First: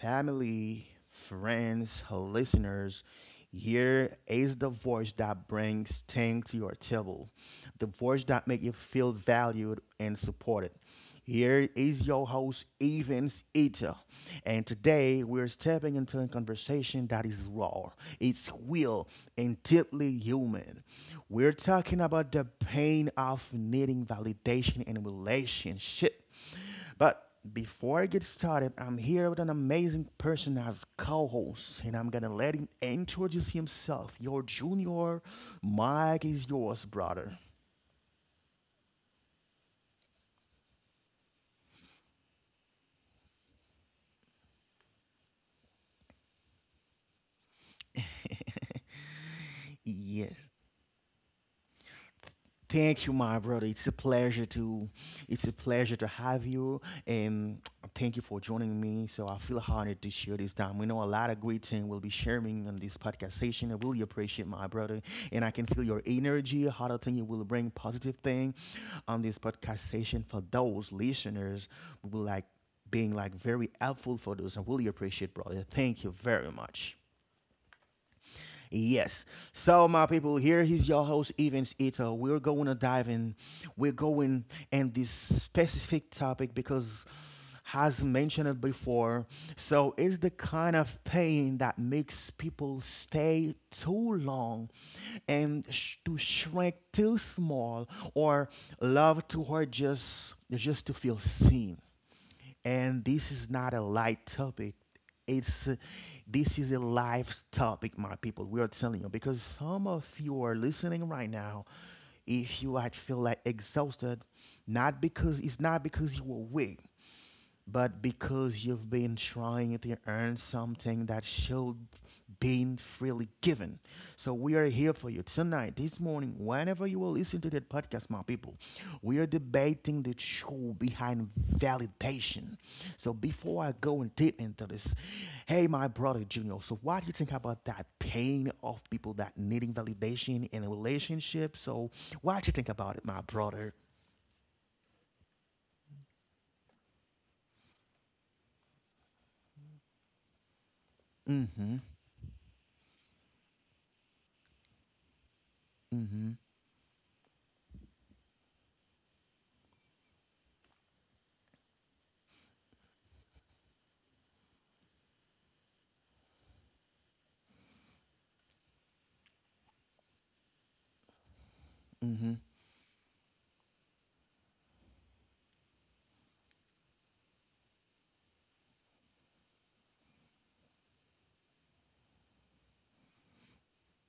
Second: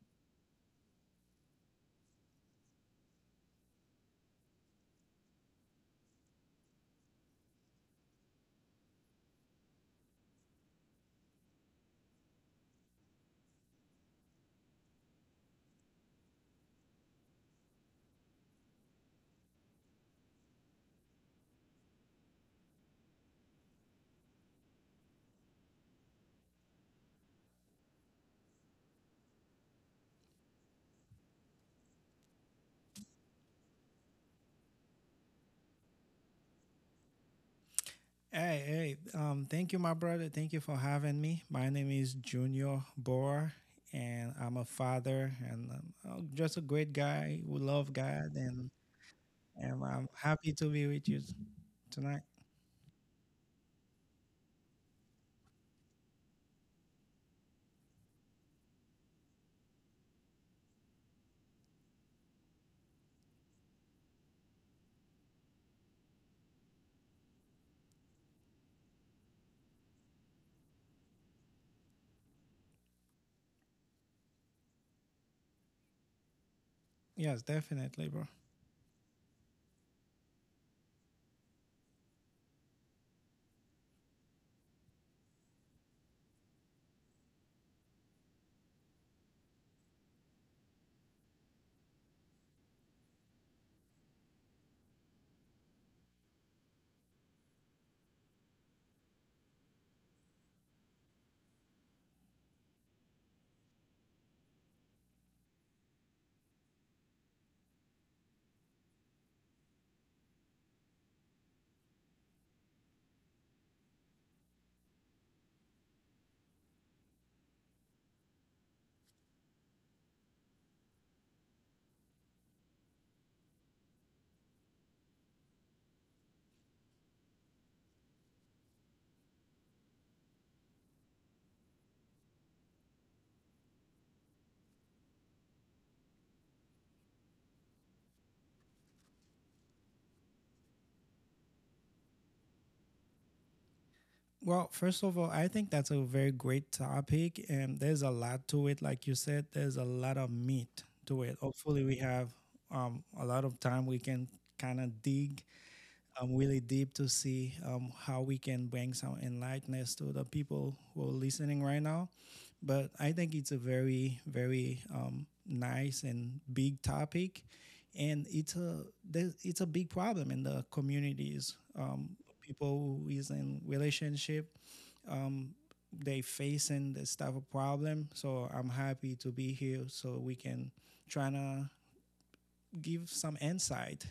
Family, friends, listeners, here is the voice that brings things to your table, the voice that makes you feel valued and supported. Here is your host, Evans Eater, and today we're stepping into a conversation that is raw, it's real, and deeply human. We're talking about the pain of needing validation in a relationship, but before I get started, I'm here with an amazing person as co-host, and I'm gonna let him introduce himself. Your junior, Mike is yours, brother. Hey, hey, thank you, my brother. Thank you for having me. My name is Junior Boer, and I'm a father and I'm just a great guy who love God, and I'm Yes. happy to be with you tonight. Thank you, my brother. It's a pleasure to have you, and thank you for joining me. So I feel honored to share this time. We know a lot of great things will be sharing on this podcast session. I really appreciate my brother, and I can feel your energy. How to think you will bring positive thing on this podcast session for those listeners who will like being like very helpful for those. I really appreciate, brother. Thank you very much. Yes, definitely, bro. Yes. So, my people, here is your host, Evans Ito. We're going to dive in. We're going in this specific topic because, has mentioned it before, so it's the kind of pain that makes people stay too long and to shrink too small or love to hurt just to feel seen, and this is not a light topic. It's This is a life topic, my people. We are telling you because some of you are listening right now. If you might feel like exhausted, not because it's not because you are weak but because you've been trying to earn something that should be freely given. So we are here for you tonight, this morning, whenever you will listen to that podcast, my people. We are debating the truth behind validation. So before I go and deep into this, hey my brother Junior, so what do you think about that pain of people that needing validation in a relationship? So what do you think about it, my brother? Well, first of all, I think that's a very great topic, and there's a lot to it. Like you said, there's a lot of meat to it. Mm-hmm. Hopefully, we have a lot of time we can kind of dig Mm-hmm. Really deep to see how we can bring some enlightenment to the people who are listening right now. But I think it's a very, very nice and big topic, and it's a big problem in the communities. Mm-hmm. People who is in relationship, um, they facing this type of problem. So I'm happy to be here so we can try to give some insight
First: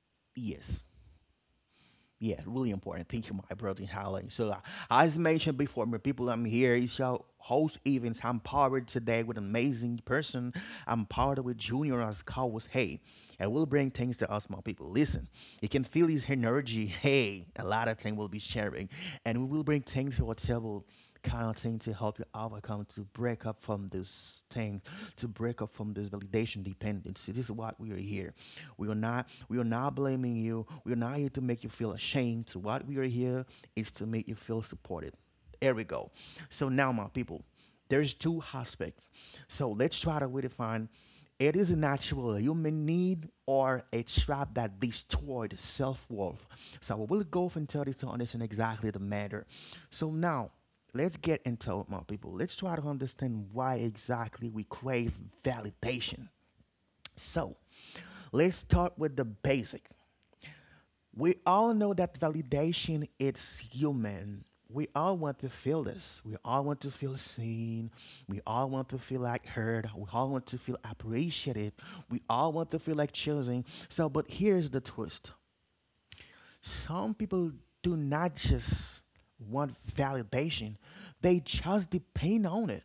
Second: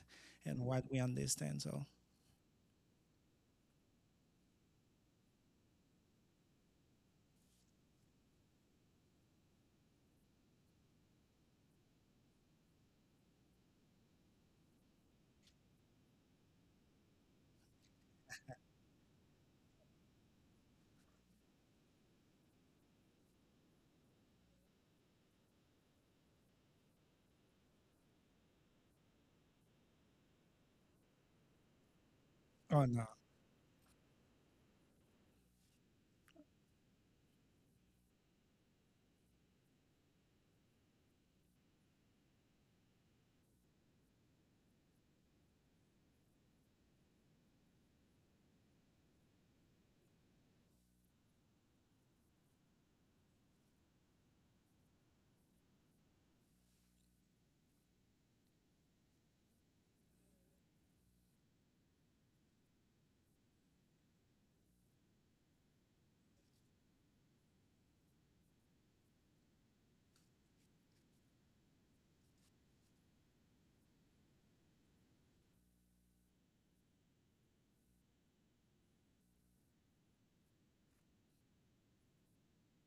and Yes. what we understand. So, Yeah, really important. Thank you, my brother, Holly. So, as mentioned before, my people, I'm here. It's your host, Evans. I'm powered today with an amazing person. I'm powered with Junior as Cowboys. Hey, and we'll bring things to us, my people. Listen, you can feel his energy. Hey, a lot of things we'll be sharing, and we will bring things to our table, kind of thing to help you overcome, to break up from this thing, to break up from this validation dependency. This is what we are here. We are not blaming you. We are not here to make you feel ashamed. So oh what we are no. here is to make you feel supported. There we go. So now my people. There's two aspects. So let's try to redefine, it is a natural human need or a trap that destroyed self-worth? So we will go from 30 to understand exactly the matter. So now let's get into it, my people. Let's try to understand why exactly we crave validation. So let's start with the basic. We all know that validation it's human. We all want to feel this. We all want to feel seen. We all want to feel like heard. We all want to feel appreciated. We all want to feel like chosen. So, but here's the twist. Some people do not just want validation. They just depend on it.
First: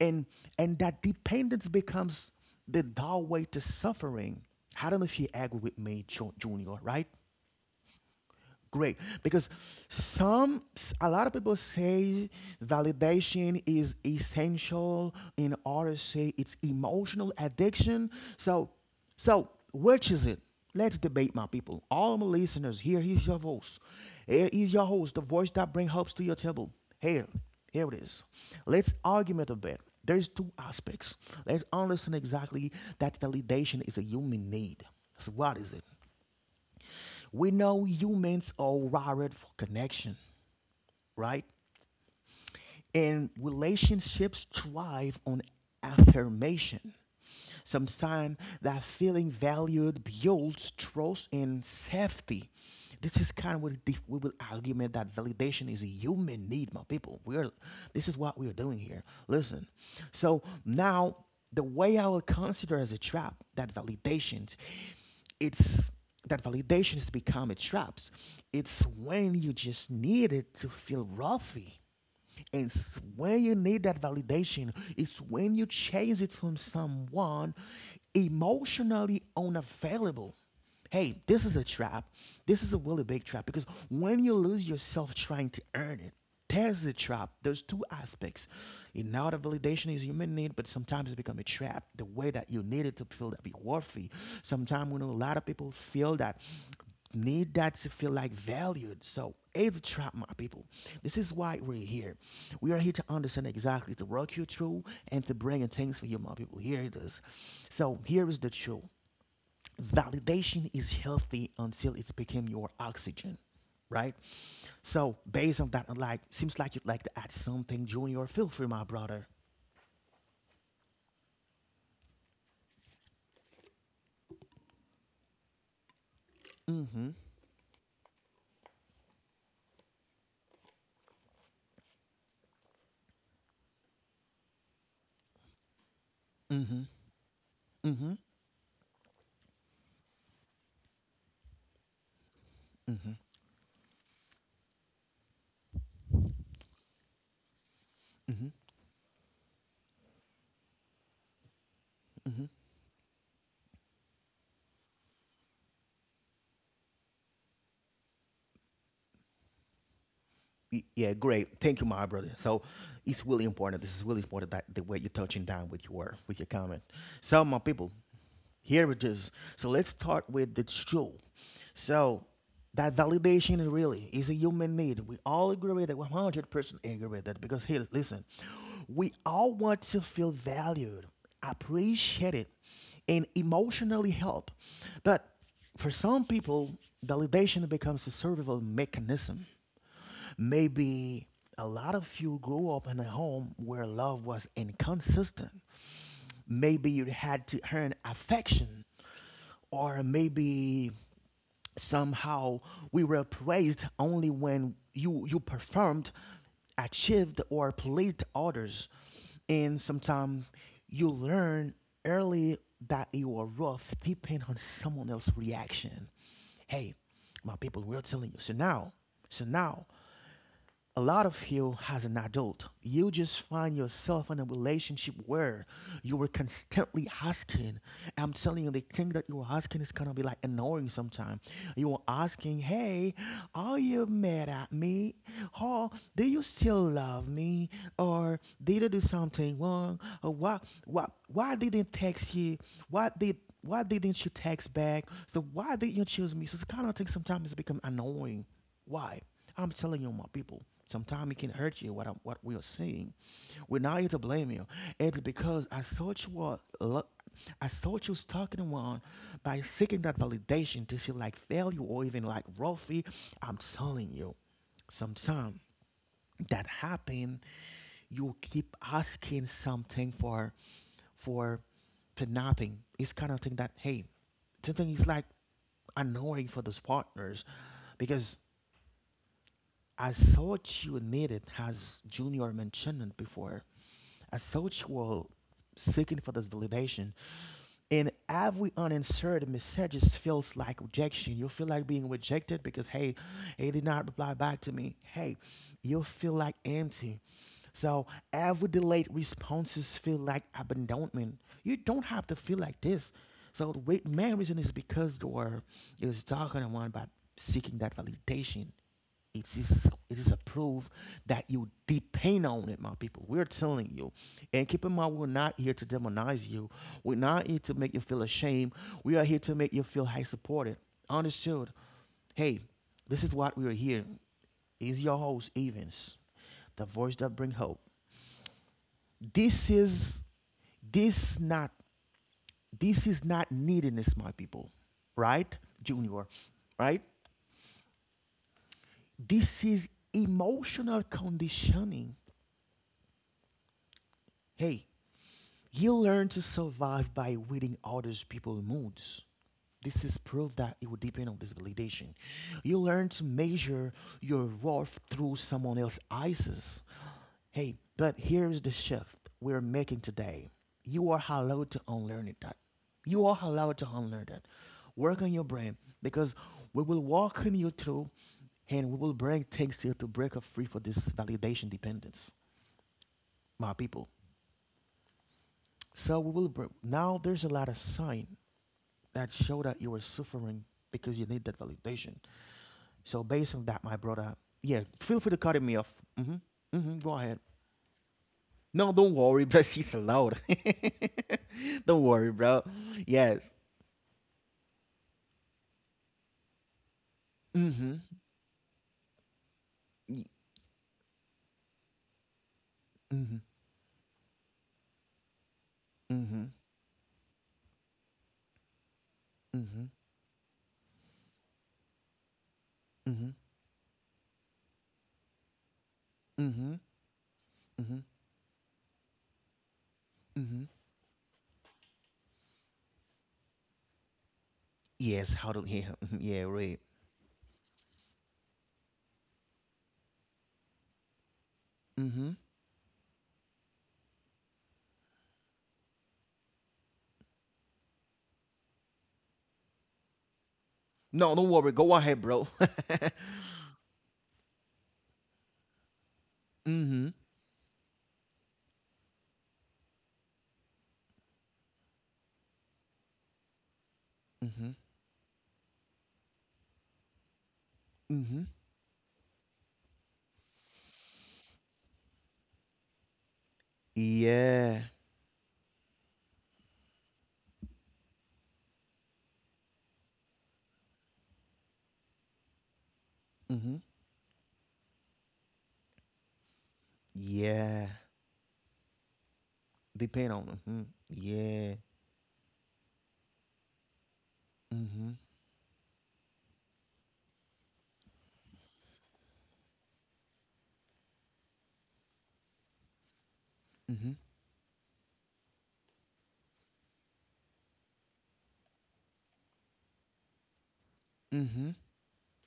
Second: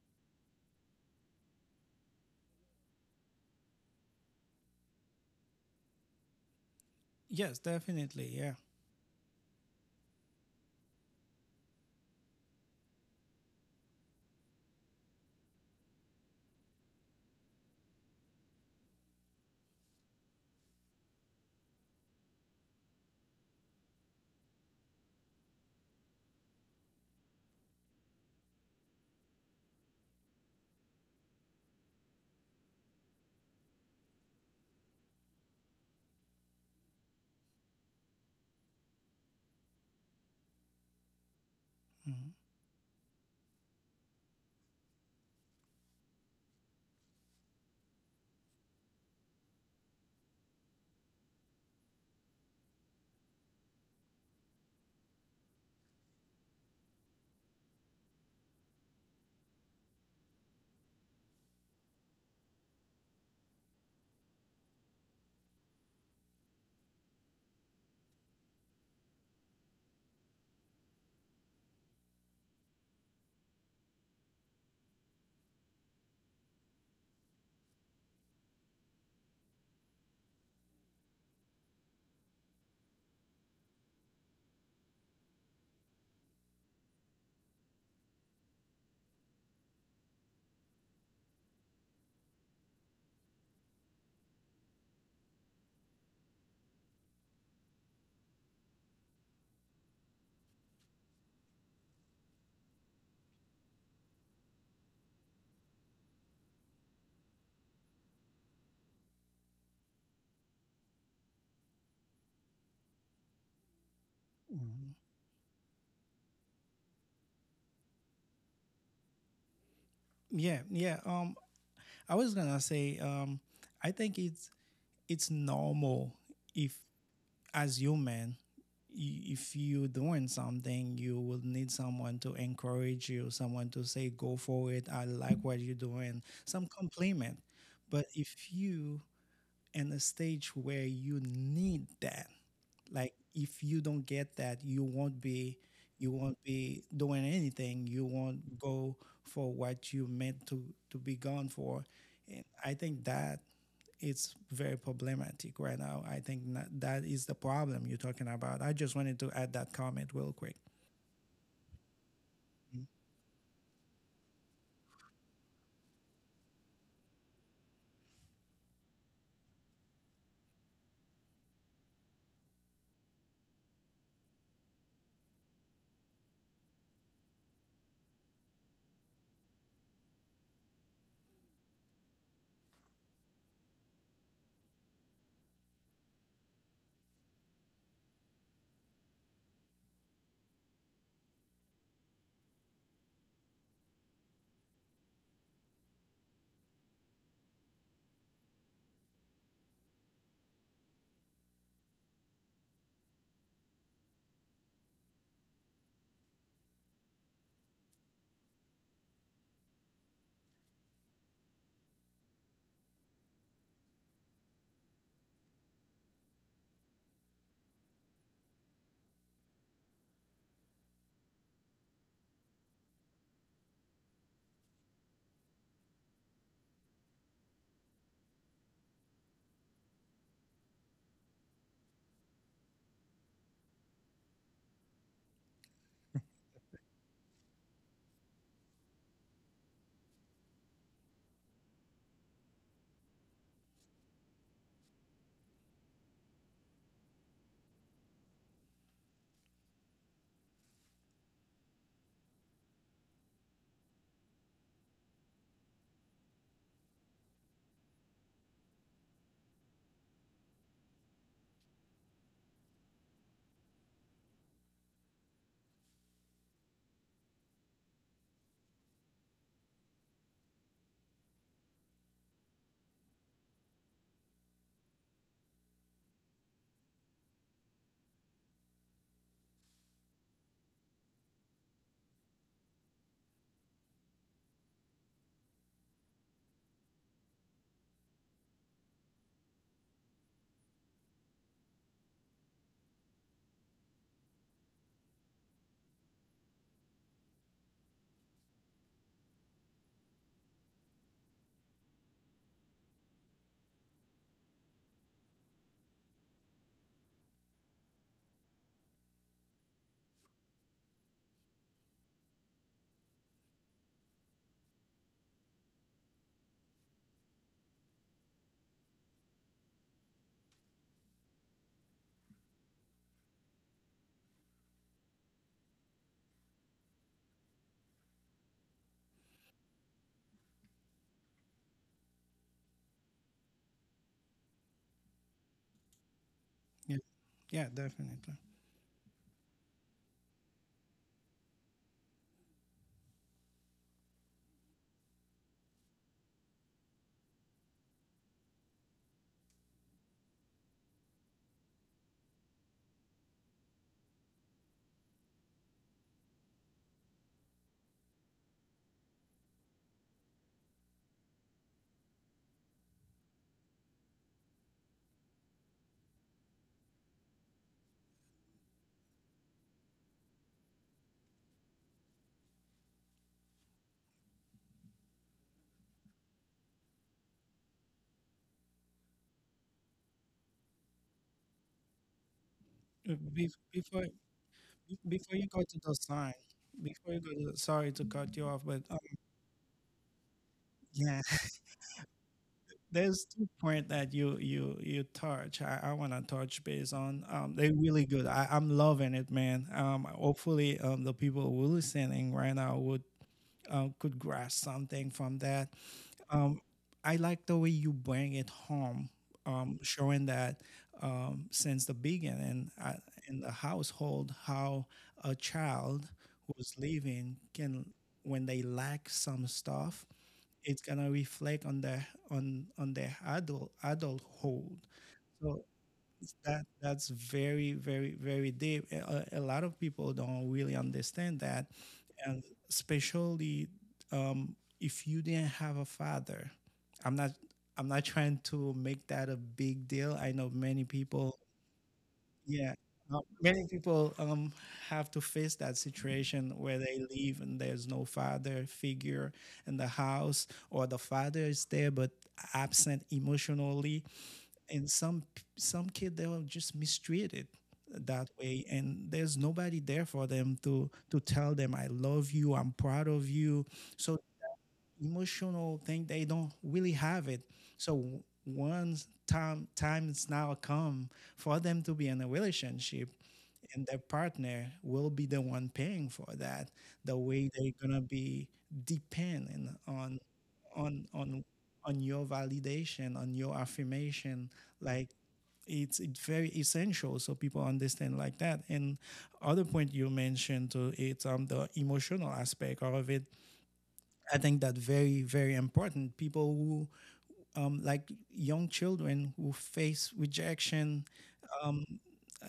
And and that dependence becomes the doorway to suffering. I don't know if you agree with me, Junior, right? Yes, definitely. Yeah. Great. Because some, a lot of people say validation is essential, in order to say it's emotional addiction. So, so which is it? Let's debate, my people. All my listeners, here is your voice. Here is your host, the voice that brings hopes to your table. Here, Here it is. Let's argument a bit. There's two aspects. Let's understand exactly that validation is a human need. So what is it? We know humans are wired for connection, right? Hmm. And relationships thrive on affirmation. Sometimes that feeling valued builds trust and safety. This is kind of what the, we will argument that validation is a human need, my people. We're This is what we're doing here. Listen, so now the way I will consider as a trap that validations, it's that validations become a traps. It's when you just need it to feel roughy and when you need that validation, it's when you chase it from someone emotionally unavailable. Hey, this is a trap. This is a really big trap because when you lose yourself trying to earn it, there's a trap. There's two aspects. You know, the validation is human need, but sometimes it becomes a trap. The way that you need it to feel that be worthy. Sometimes we know a lot of people feel that need that to feel like valued. So it's a trap, my people. This is why we're here. We are here to understand exactly to work you through and to bring in things for you, my people. Here it is. So here is the truth. Validation is healthy until it's became your oxygen, right? Hmm. So based on that, I'm like seems like you'd like to add something, Junior. Feel free, my brother. Yeah. Yeah. I was gonna say, I think it's normal if, Mm-hmm. as human, if you're doing something, you will need someone to encourage you, someone to say, "Go for it. I like what you're doing." Some Mm-hmm. compliment. But Mm-hmm. if you in a stage where you need that, Mm-hmm. like if you don't get that, you won't be doing anything, you Mm-hmm. won't go for what you meant to be gone for. And Mm-hmm. I think that it's very problematic right now. I think that is the problem you're talking about. I just wanted to add that comment real quick. Yeah, great. Thank you, my brother. So Mm. it's really important. This is really important that the way you're touching down with your comment. So my people, here it is. So let's start with the truth. So that validation is really is a human need. We all agree with that. 100% agree with that. Because hey, listen, we all want to feel valued, appreciated, and emotionally helped. But for some people, validation becomes a survival mechanism. Maybe a lot of you grew up in a home where love was inconsistent. Maybe you had to earn affection, or maybe somehow we were praised only when you performed, achieved, or pleased others. And sometimes you learn early that you are rough depending on someone else's reaction. Hey, my people, we're telling you. So now, a lot of you as an adult you just find yourself in a relationship where you were constantly asking, I'm telling you the thing that you were asking is gonna be like annoying sometimes. You were asking, hey, are you mad at me, or do you still love me, or did I do something wrong, or why didn't text you, why did why didn't you text back, so why didn't you choose me? So it's kind of thing, sometimes it's become annoying. Why? I'm telling you, my people, sometimes it can hurt you what, what we are saying. We're not here to blame you. It's because I thought you were, I thought you stuck in one by seeking that validation to feel like failure or even like Rolfie. I'm telling you, sometimes that happen, you keep asking something for, for nothing. It's kind of thing that, hey, something is like annoying for those partners because I thought you needed, as Junior mentioned it before, I thought you were seeking for this validation. And every unanswered message feels like rejection. You feel like being rejected because, hey, he did not reply back to me. Hey, you feel like empty. So every delayed responses feel like abandonment. You don't have to feel like this. So the main reason is because you are is talking about seeking that validation. It is a proof that you depend on it, my people. We're telling you. And keep in mind, we're not here to demonize you. We're not here to make you feel ashamed. We are here to make you feel high supported. Understood. Hey, this is what we are here. Is your host Evans, the voice that brings hope. This is this not this is not neediness, my people. Right, Junior. Yeah, Right. yeah, definitely. This is emotional conditioning. Hey, you learn to survive by reading others people's moods. This is proof that it will depend on this validation. You learn to measure your worth through someone else's eyes. Hey, but here's the shift we're making today. You are allowed to unlearn it. That You are allowed to unlearn that. Work on your brain because we will walk on you through, and we will bring things to you to break up free for this validation dependence, my people. So we will now there's a lot of sign that show that you are suffering because you need that validation. So based Bef- on that, my before brother, yeah, feel free to before you cut go me to off. the sign Mm-hmm. Mm-hmm. before Go you go ahead. to the, sorry to cut you off but No, don't worry, bro. She's loud. yeah. Don't worry, bro. There's two Yes. point that you touch. I want to touch base on. They're Mm-hmm. really good. I'm loving it, man. Hopefully, the people who are listening right now would Mm-hmm. Could grasp something from that. Mm-hmm. Um, I like the way you bring it home, showing that since the beginning, Mm-hmm. Mm-hmm. in the household, how a child Mm-hmm. who's living can, Mm-hmm. when they lack some stuff, Mm-hmm. it's gonna reflect on their on their adulthood. Yes, how do So yeah, it's yeah, that right. that's very very very deep. A lot of people don't really understand that, Mm-hmm. and especially, if you didn't have a father. I'm not I'm not trying to make that a big deal. I know many No, people. don't worry. Go ahead, bro. Yeah. Many people have to face that situation where they mm-hmm. leave and there's no father figure in the house, or the father is there but absent emotionally. Mm-hmm. And some kid they were just mistreated that Mm-hmm. way, and there's nobody there for them to tell them, "I love you, I'm proud of you." So Yeah. emotional thing they don't really have it. So one times now come for them to be in a relationship, Mm-hmm. and their partner will be the one paying for that, the way they're Yeah, gonna be dependent depend on. Hmm. on on Yeah. on your validation, on your affirmation, like Mm-hmm. it's very essential so people understand like that. And other point you mentioned too, it's the emotional aspect of it. Mm-hmm. I think that very very important. People who, like young children who face rejection, Mm-hmm. um,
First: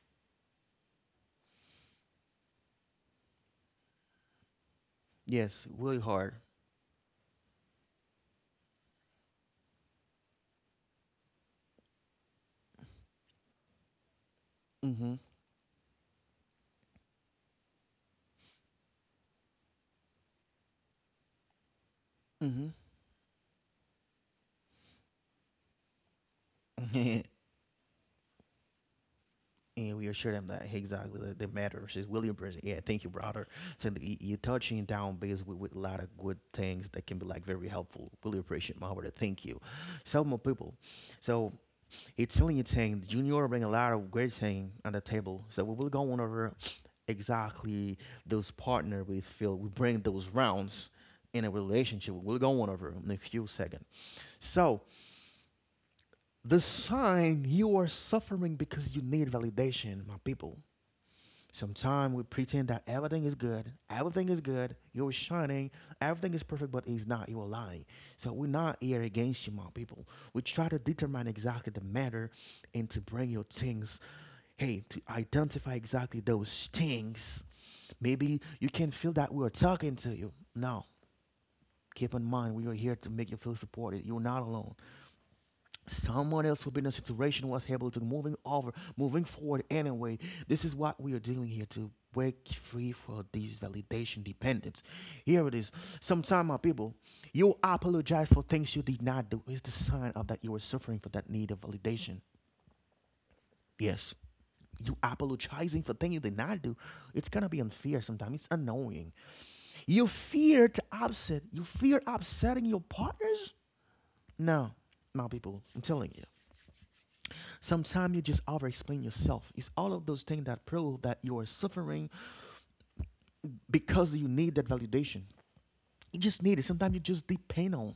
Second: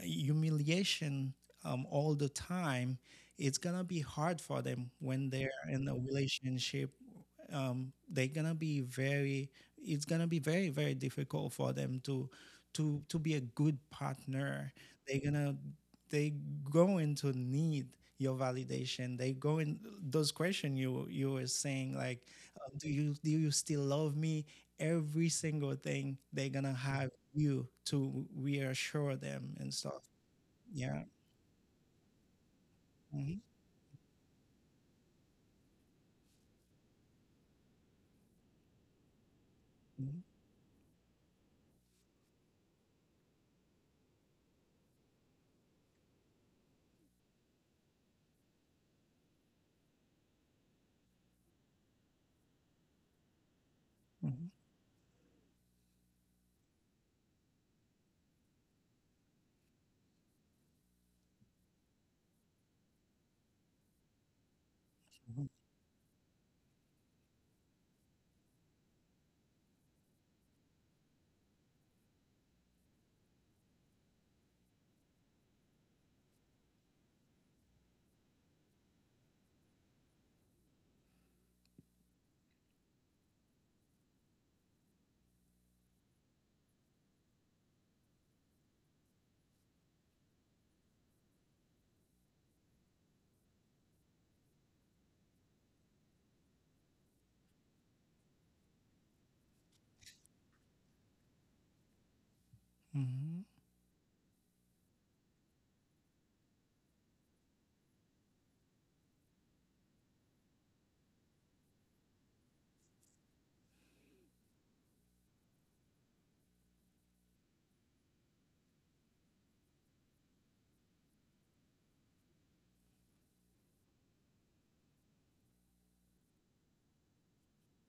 humiliation, all the time, it's gonna be hard for them when they're Yes, in a really hard. relationship. They're gonna be very. It's gonna be very very difficult for them to be a good partner. Mm-hmm. They're gonna they going to need your validation. They go in those questions you were saying, like, do you still love me? Every single thing they're gonna have Mm-hmm. you to reassure them and And we stuff. assure them that hey, Yeah. exactly that the matter is really Bridges. Yeah, thank you, Hmm. brother. So you're touching down base with a lot of good things that can be like very helpful. Really appreciate my brother. Thank you. So more Hmm. people. So, it's Italian team, Junior bring a lot of great team on the table. So we will go on over exactly those partner we feel we bring those rounds in a relationship. We'll go on over in a few seconds. Hmm. So the sign you are suffering because you need validation, my people. Sometimes we pretend that everything is good, you're shining, everything is perfect, but it's not, you're lying. So we're not here against you, my people. We try to determine exactly the matter and to bring your things. Hey, to identify exactly those things. Maybe you can feel that we are talking to you. Now, keep in mind we are here to make you feel supported. You're not alone. Someone else who been in a situation was able to moving over, moving forward anyway. This is what we are doing here to break free for these validation dependence. Here it is. Sometimes my people, you apologize for things you did not do. It's the sign of that you were suffering for that need of validation. Hmm. Yes. You apologizing for things you did not do, it's gonna be unfair sometimes. It's annoying. You fear to upset. You fear upsetting your partners. No, my people, I'm telling you. Sometimes you just over-explain yourself. It's all of those things that prove that you are suffering because you need that validation. You just need it. Sometimes you just depend on.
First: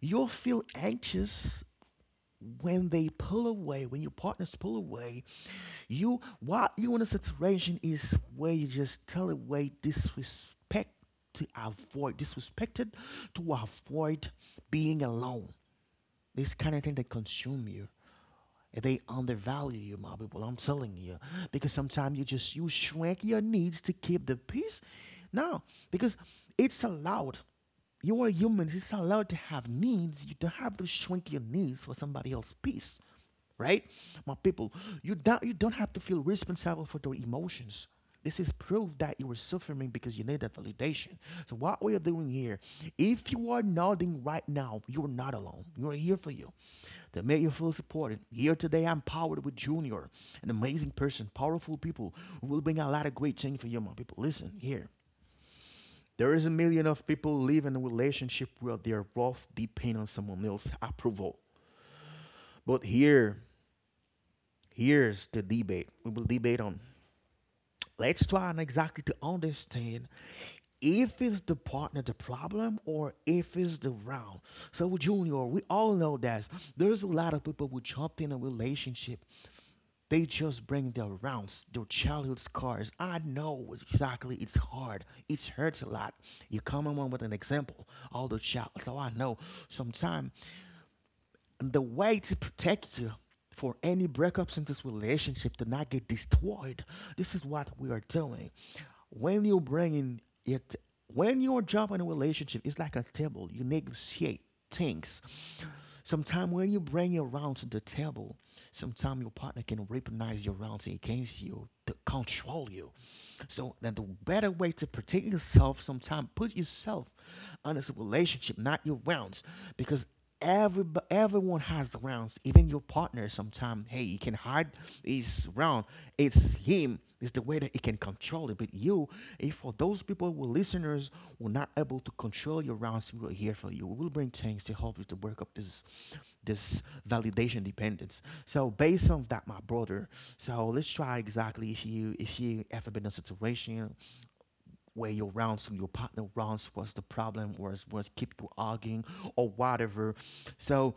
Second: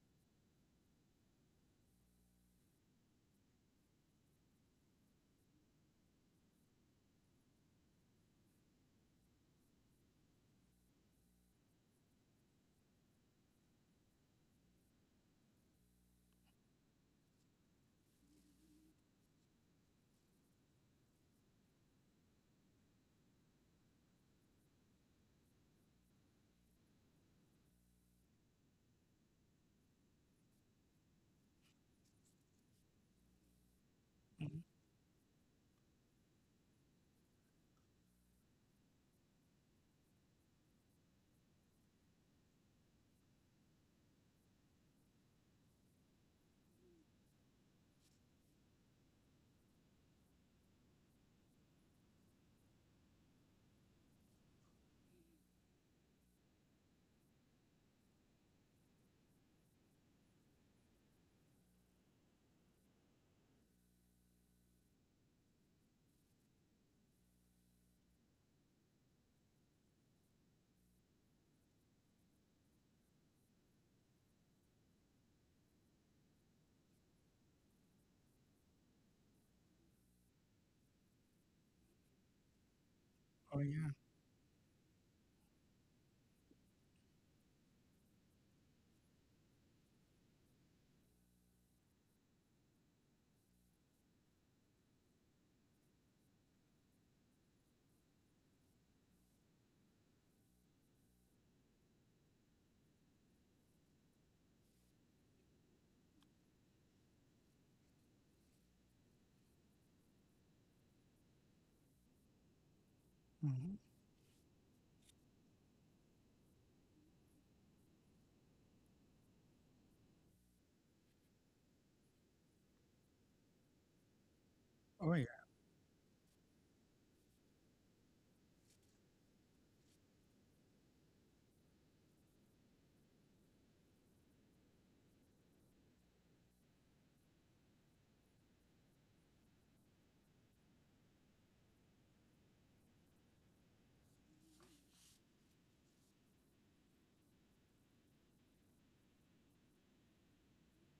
You'll feel anxious when they pull away, when your partners pull away. You while you in a situation is where you just tell away disrespect to avoid disrespected to avoid being alone. This kind of thing that consume you. They undervalue you, my people. I'm telling you. Because sometimes you just you shrink your needs to keep the peace. No, because it's allowed. You are human. It's allowed to have needs. You don't have to shrink your needs for somebody else's peace, right? My Hmm. people, you don't have to feel responsible for your emotions. This is proof that you were suffering because you need that validation. So what we are doing here, if you are nodding right now, you are not alone. You are here for you to make you feel supported. Here today, I'm powered with Junior, an amazing person, powerful people who will bring a lot of great change for you, my people. Listen here. There is a million of people living in a relationship where their worth depend on someone else's approval. But here, here's the debate. We will debate on. Let's try and exactly to understand if it's the partner the problem or if it's the round. So Junior, we all know that there's a lot of people who jumped in a relationship. They just bring their rounds, their childhood scars. I Oh know yeah. exactly it's hard. It hurts a lot. You come on with an example, all the child. So I know sometimes and the way to protect you for any breakups in this relationship to not get destroyed. This is what we are doing. When you're bringing it, when you're jumping in a relationship, it's like a table. You negotiate things. Sometimes when you bring your round to the table, sometimes your partner can weaponize your rounds against you to control you. So Hmm. then the better way to protect yourself sometime put yourself on this relationship, not your rounds. Because every everyone has rounds. Even your partner sometime, hey, he can hide Oh. his round. It's him. It's the way that he can control it. But you, if for those people who listeners who are not able to control your rounds, we are here for you. We will bring things to help you to work up this validation dependence. So based on that, my brother, so let's try exactly if you ever been in a situation where you're around some your partner rounds what's the problem or what's keep you arguing or whatever. So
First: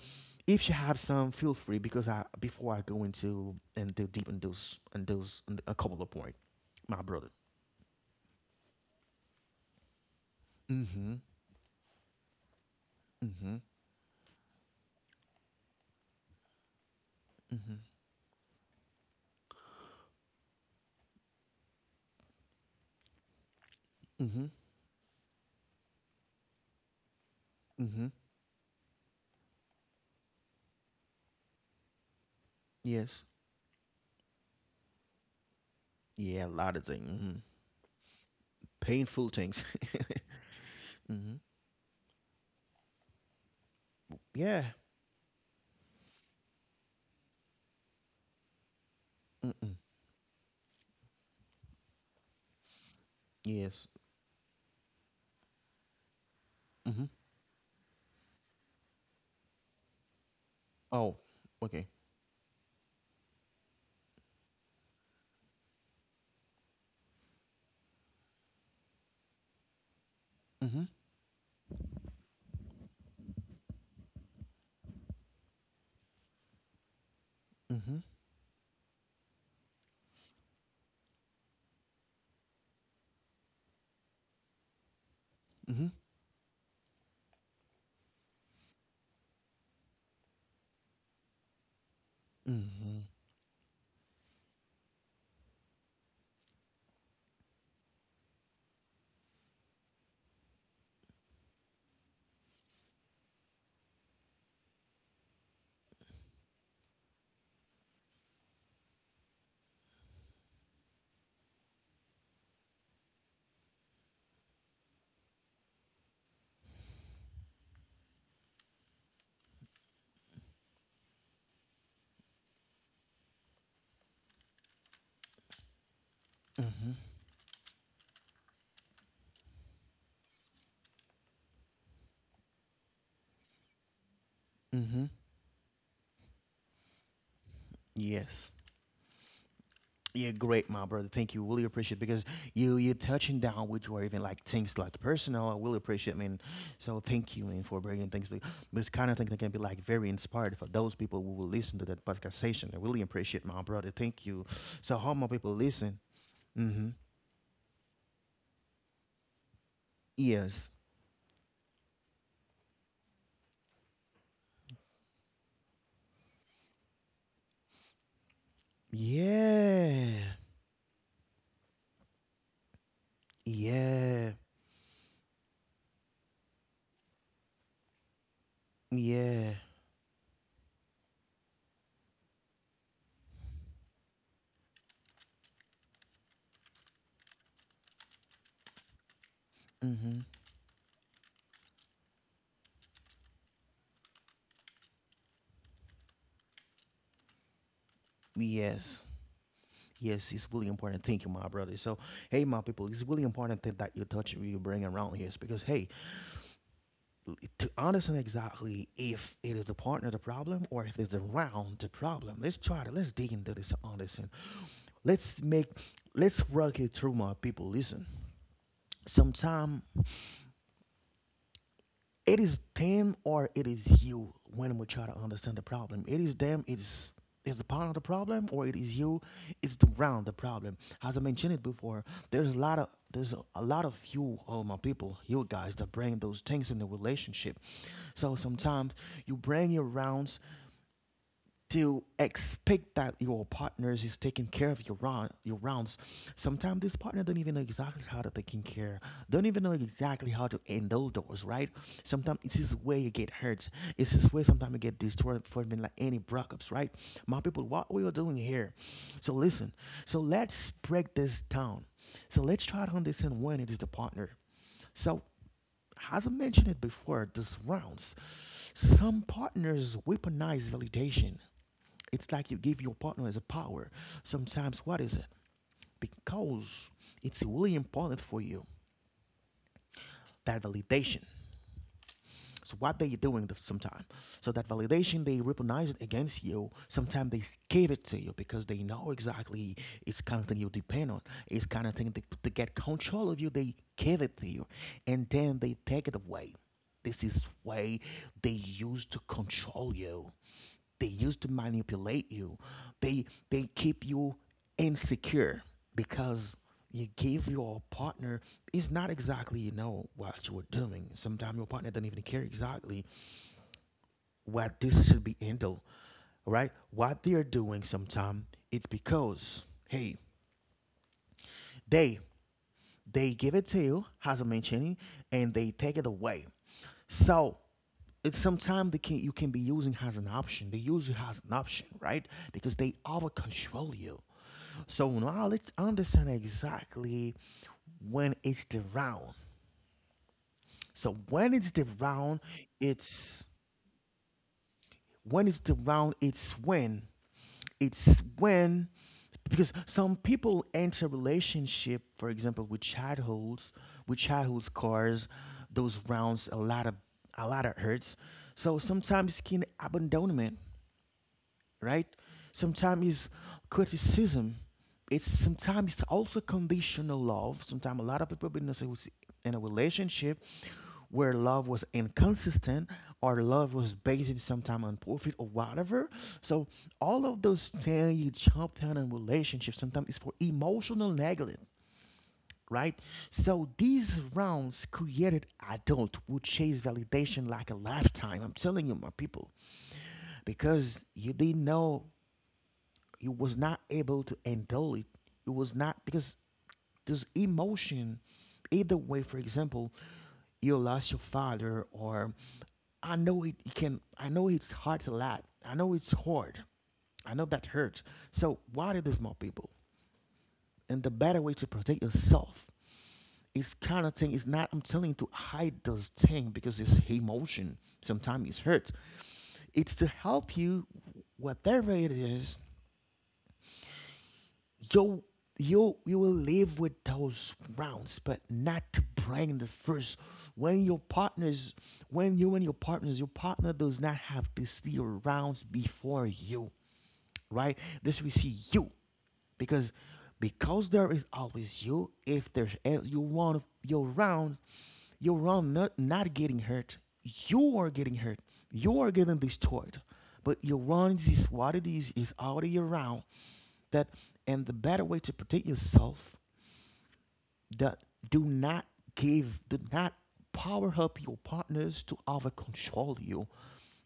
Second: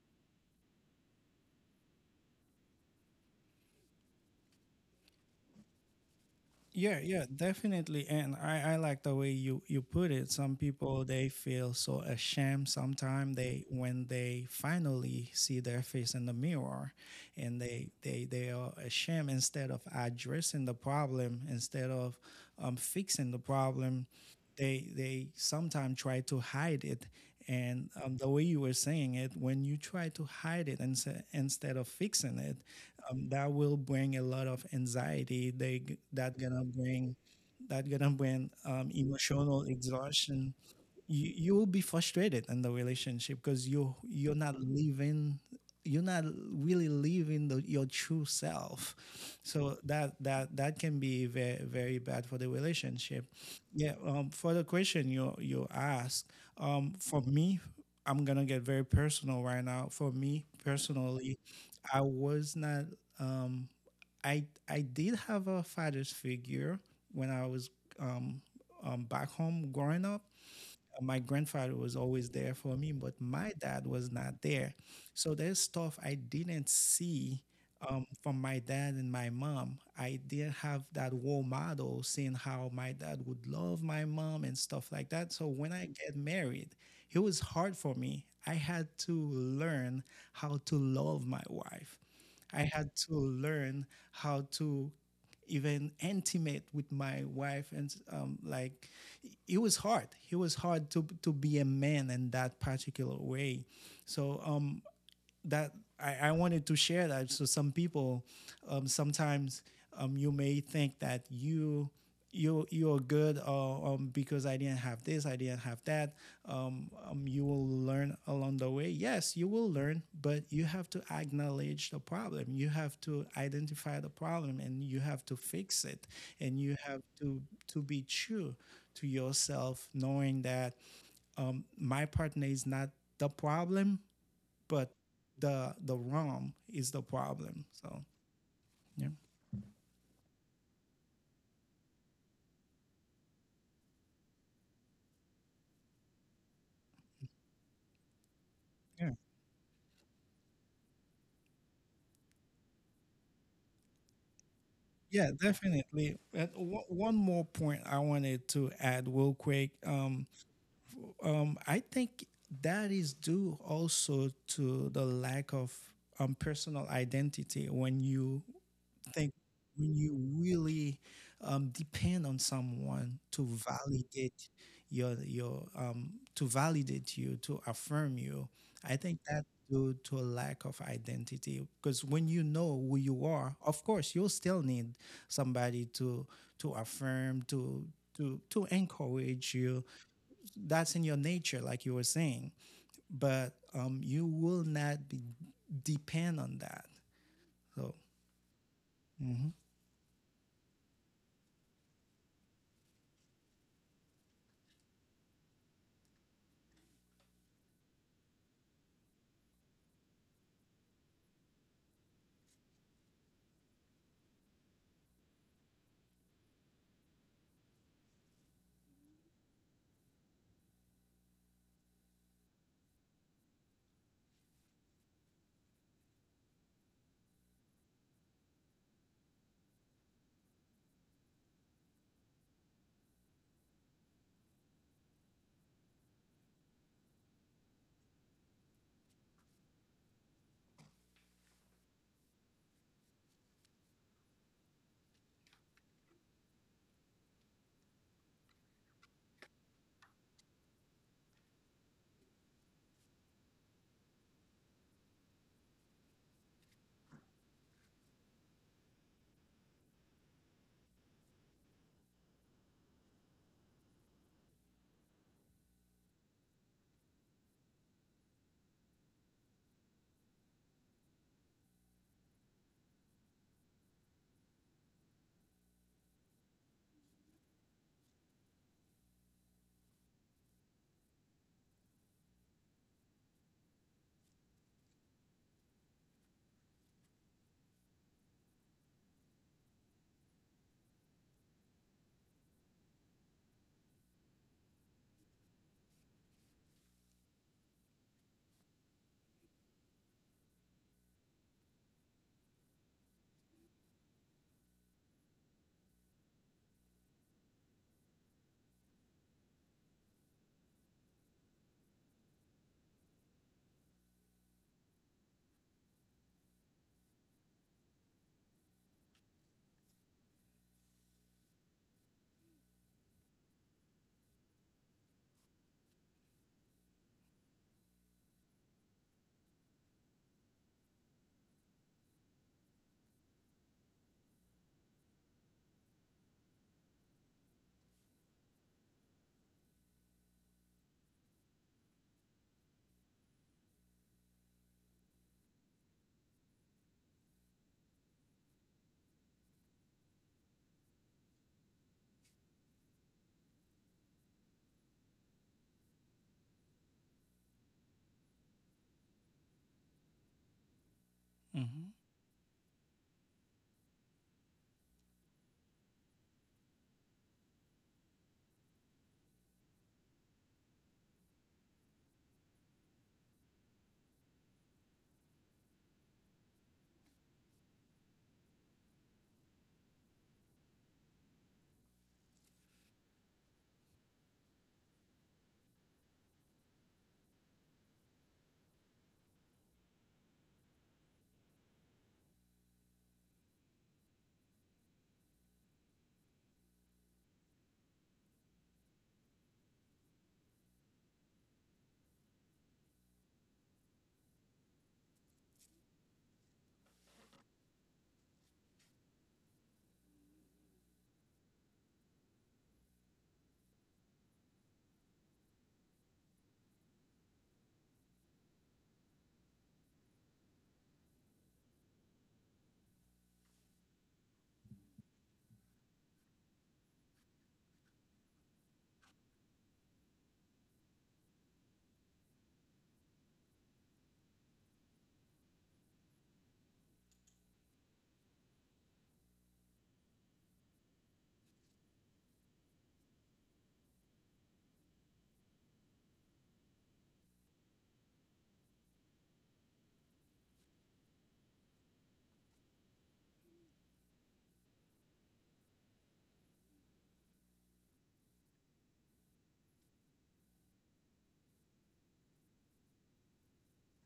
if you have some, feel free because I before I go into and do deep in those and those in a couple of points, Yeah, my yeah, brother. definitely. And I like the way you put it. Some people, Mm-hmm. they feel so ashamed sometimes. Mm-hmm. They When they finally see their face in the mirror, and Mm-hmm. they are ashamed instead of addressing the problem, instead of fixing the problem, Mm-hmm. they sometimes try to hide it. And Mm-hmm. The way you were saying it, when you try to hide it and instead of fixing it, Yes. That will bring a lot of anxiety. They that Yeah, a gonna lot of things. bring Mm-hmm. that gonna bring Painful emotional things. exhaustion. you mm-hmm. you will be frustrated in the relationship because you're not Yeah. You're not really living your true self, Mm-mm. so that can be very very bad for the relationship. Yes. Yeah. For the question you asked, Mm-hmm. for me, I'm gonna get very personal right now. For me Oh, personally, okay. I was not um, I did have a father's figure when I was um, back home growing up. Mm-hmm. My grandfather was always there for me, but my dad was not there. So there's stuff I didn't see Mm-hmm. From my dad and my mom. I didn't have that role model, seeing how my dad would love my mom and stuff like that. So when I Mm-hmm. get married, it was hard for me. I had to learn how to love my wife. I had Mm-hmm. to learn how to even intimate with my wife and like, it was hard. It was hard to be a man in that particular way. So that I wanted to share that. So some people, sometimes, you may think that you're good, because I didn't have this, I didn't have that. You will learn along the way. Yes, you will learn, but you have to acknowledge the problem. You have to identify the problem, and you have to fix it. And you Mm-hmm. have to be true to yourself, knowing that my partner is not the problem but Mm-hmm. the ROM is the problem. So Yes. yeah. Yeah, great, my brother. Thank you. Really appreciate because you touching down with or even like things like personal. I really appreciate, man. So thank you, man, for bringing things. This kind Yeah. of thing that can be like very inspired for those people who will listen to that podcast session. I really appreciate, my brother. Thank you. So how more Yeah, people listen? definitely. And one Mm-hmm. one more point I wanted to add real quick. Yes. I think that is due also to the lack of personal identity when you. I think When you Yeah. really depend on someone to Yeah. validate your to validate you, to affirm you, I think that Yeah. due to a lack of identity. Because when you know who you are, of course you'll still need somebody to affirm to. To encourage you, Mm-hmm. that's in your nature, like you were saying. But you will not be depend on that, so. Yes. Yes, it's really important. Thank you, my brother. So, hey, my people, it's really important that you touch you bring around here. It's because, hey, to understand exactly if it is the partner the problem or if it's around the problem, let's try to let's dig into this, understand. Let's let's work it through, my people. Listen, sometimes it is them or it is you when we try to understand the problem. It is them, it's is the part of the problem or it is you, it's the round the problem. As I mentioned it before, there's a lot of there's a lot of you, all my people, you guys that bring those things in the relationship. So sometimes you bring your rounds to expect that your partner is taking care of your round, your rounds. Sometimes this partner don't even know exactly how to taking care, don't even know exactly how to handle those, right? Sometimes it's this way you get hurt. It's this way sometimes you get destroyed for being like any breakups, right? My people, what we are doing here. So listen. So let's break this down. So let's try to understand when it is the partner. So as I mentioned it before, this rounds. Some partners weaponize validation. It's like you give your partner as a power. Sometimes, what is it? Because it's really important for you that validation. So what they doing the, sometime? So that validation they recognize it against you. Sometimes they give it to you because they know exactly it's kind of thing you depend on. It's kind of thing they, to get control of you. They give it to you, and then they take it away. This is way they use to control you. They used to manipulate you. They they keep you insecure because you give your partner it's not exactly you know what you were doing. Sometimes your partner doesn't even care exactly what this should be handled, right? What they're doing sometimes it's because hey they they give it to you as I mentioning and they take it away. So it's sometimes they can you can be using as an option. They use it as an option, right? Because they over control you. So now let's understand exactly when it's the round. So when it's the round, it's when it's the round, it's when because some people enter relationship, for example, with childhoods, with childhood scars, those rounds a lot of hurts. So sometimes skin abandonment, Mhm. right? Sometimes it's criticism. It's sometimes it's also conditional love. Sometimes a lot of people been in a relationship where love was inconsistent or love was based sometimes on profit or whatever. So all of those things you jump down in relationships sometimes is for emotional neglect, right? So these rounds created adult who chase validation like a lifetime. I'm telling you, my people, because you didn't know you was not able to handle it you was not because this emotion either way for example you lost your father or I know it it can I know it's hard a lot I know it's hard I know that hurts. So why do this more people and the better way to protect yourself is kind of thing is not I'm telling you to hide those thing because it's emotion sometimes it's hurt it's to help you whatever it is. You, you will live with those rounds, but not to bring in the first. When your partners, when you and your partners, your partner does not have to see your rounds before you, right? This will see you because because there is always you. If you want your round not getting hurt, you are getting hurt. You are getting destroyed, but your round is what it is. Is already around that, and the better way to protect yourself, that do not give do not power up your partners to over control you,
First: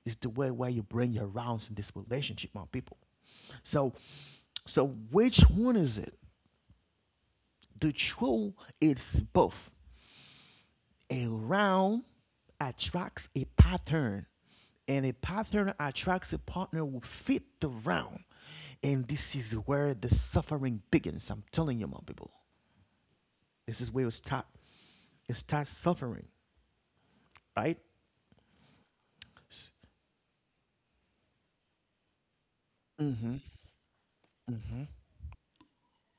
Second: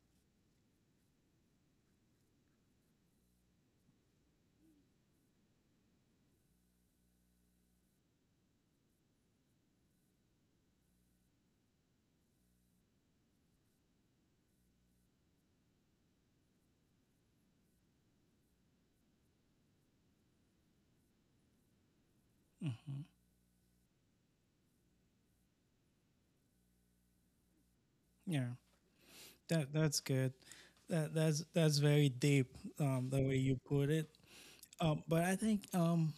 is the way where you bring your rounds in this relationship, my people. So so which one is it? The truth is both. A round attracts a pattern, and a pattern attracts a partner who fit the round, and this is where the suffering begins. I'm telling you, my people, this is where you start suffering, right? Yeah, that's good. That's very deep, the way Mm-hmm. you put it. Mm-hmm. But I think,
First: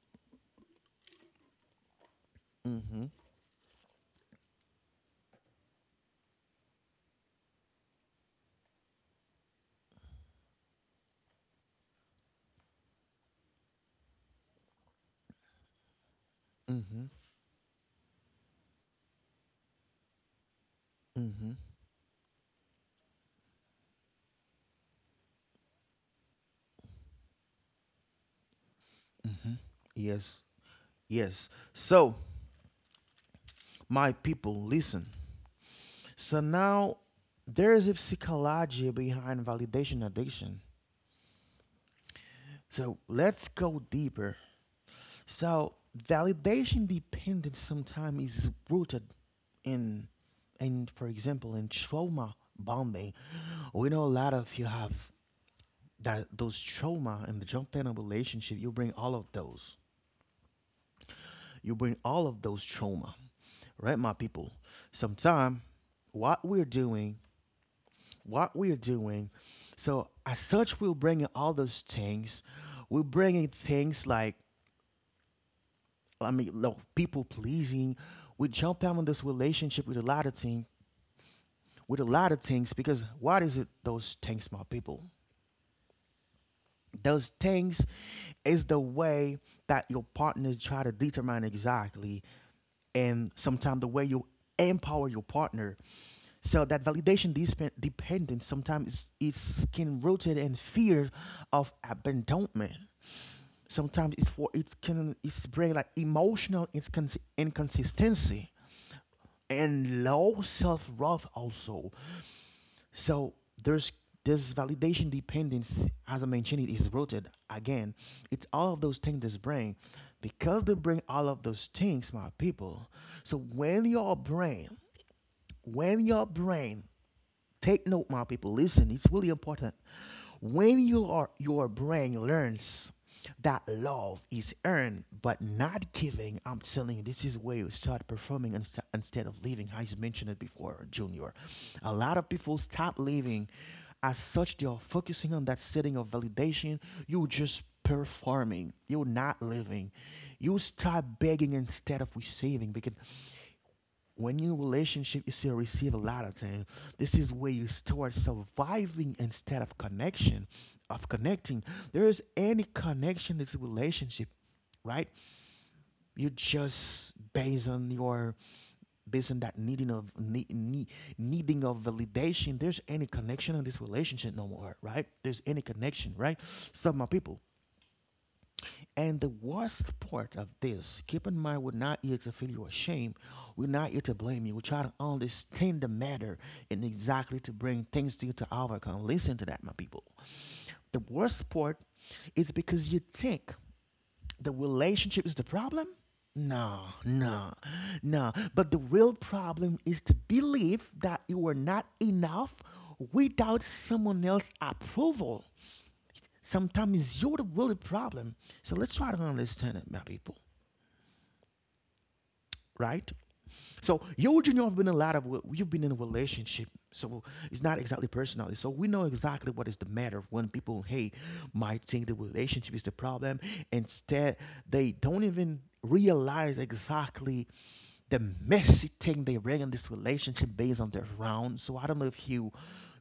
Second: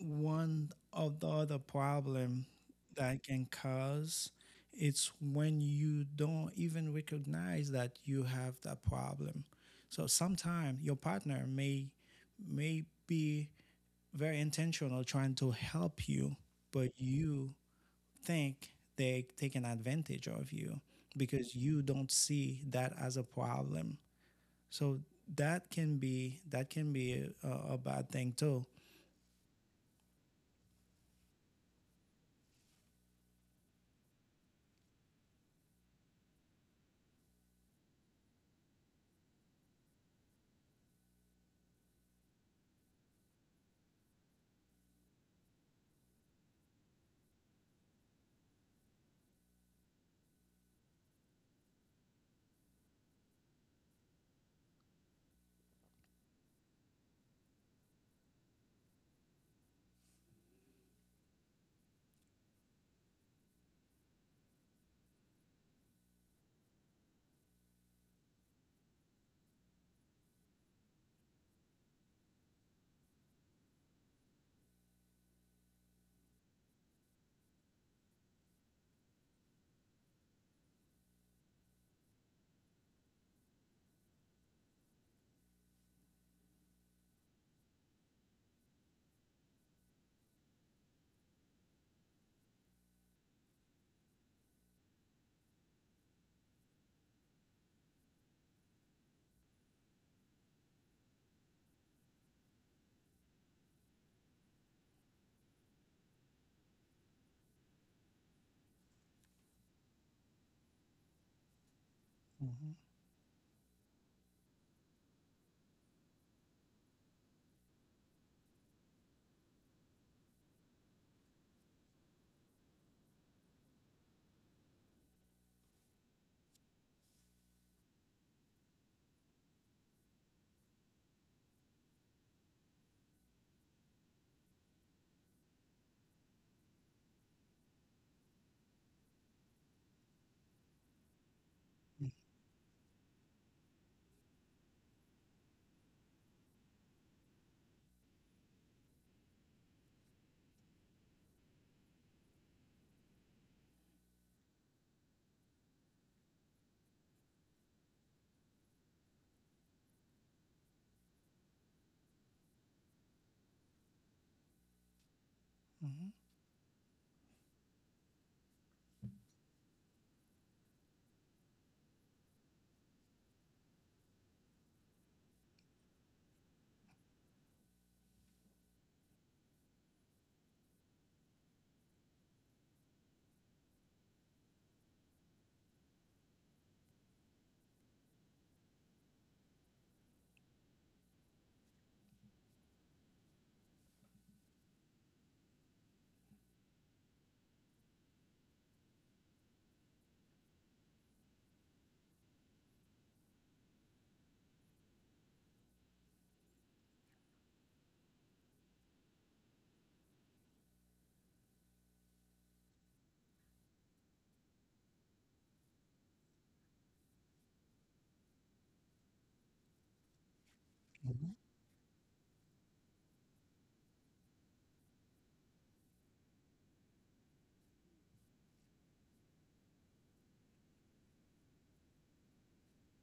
one of the other problem Mm-hmm. that can cause, it's when you don't even recognize that you have that problem. So sometimes your partner may be very intentional trying to help you, but Mm-hmm. you think they're taking advantage of you because Mm-hmm. you don't see that as a problem. So that can be a bad thing too. Mm-hmm. Yes. Yes. So, my people, listen. So now there is a psychology behind validation addiction. So let's go deeper. So validation dependence sometimes is rooted in in for example in trauma bonding. We know a lot of you have that, those trauma, and the jump in a relationship, you bring all of those. You bring all of those trauma, right, my people? Sometime, what we're doing, what we're doing. So as such, we're bringing all those things. We're bringing things like, I mean, like people pleasing. We jump down in this relationship with a lot of things, with a lot of things, because what is it? Those things, my people, those things is the way that your partners try to determine exactly, and sometimes the way you empower your partner. So that validation dependence sometimes it's can rooted in fear of abandonment. Sometimes it's for it can it's bring like emotional inconsistency and low self-worth also. Mm-hmm. So there's this validation dependence, as I mentioned, it is rooted again. It's all of those things this brain, because they bring all of those things, my people. So when your brain, when your brain, take note, my people. Listen, it's really important. When you are, your brain learns that love is earned but not giving, I'm telling you, this is where you start performing instead of living. I mentioned it before, Junior. A lot of people stop living. As such, they are focusing on that setting of validation. You just performing. You're not living. You start begging instead of receiving, because when you in relationship you still receive a lot of things. This is where you start surviving instead of connection of connecting. There is any connection it's a relationship, right? Mm-hmm. You just based on that needing of needing of validation. There's any connection in this relationship no more, right? There's any connection, right? So, my people, and the worst part of this, keep in mind, we're not here to feel you ashamed. We're not here to blame you. We try to understand the matter, and exactly to bring things to you to overcome. Listen to that, my people. The worst part is because you think the relationship is the problem. No, no, no. But the real problem is to believe that you are not enough without someone else's approval. Sometimes you're the real problem. So let's try to understand it, my people, right? So you and you have been in a lot of, well, you've been in a relationship, so it's not exactly personally. So we know exactly what is the matter when people, hey, Mm-hmm. might think the relationship is the problem. Instead, they don't even realize exactly the messy thing they bring in this relationship based on their round. So I don't know if you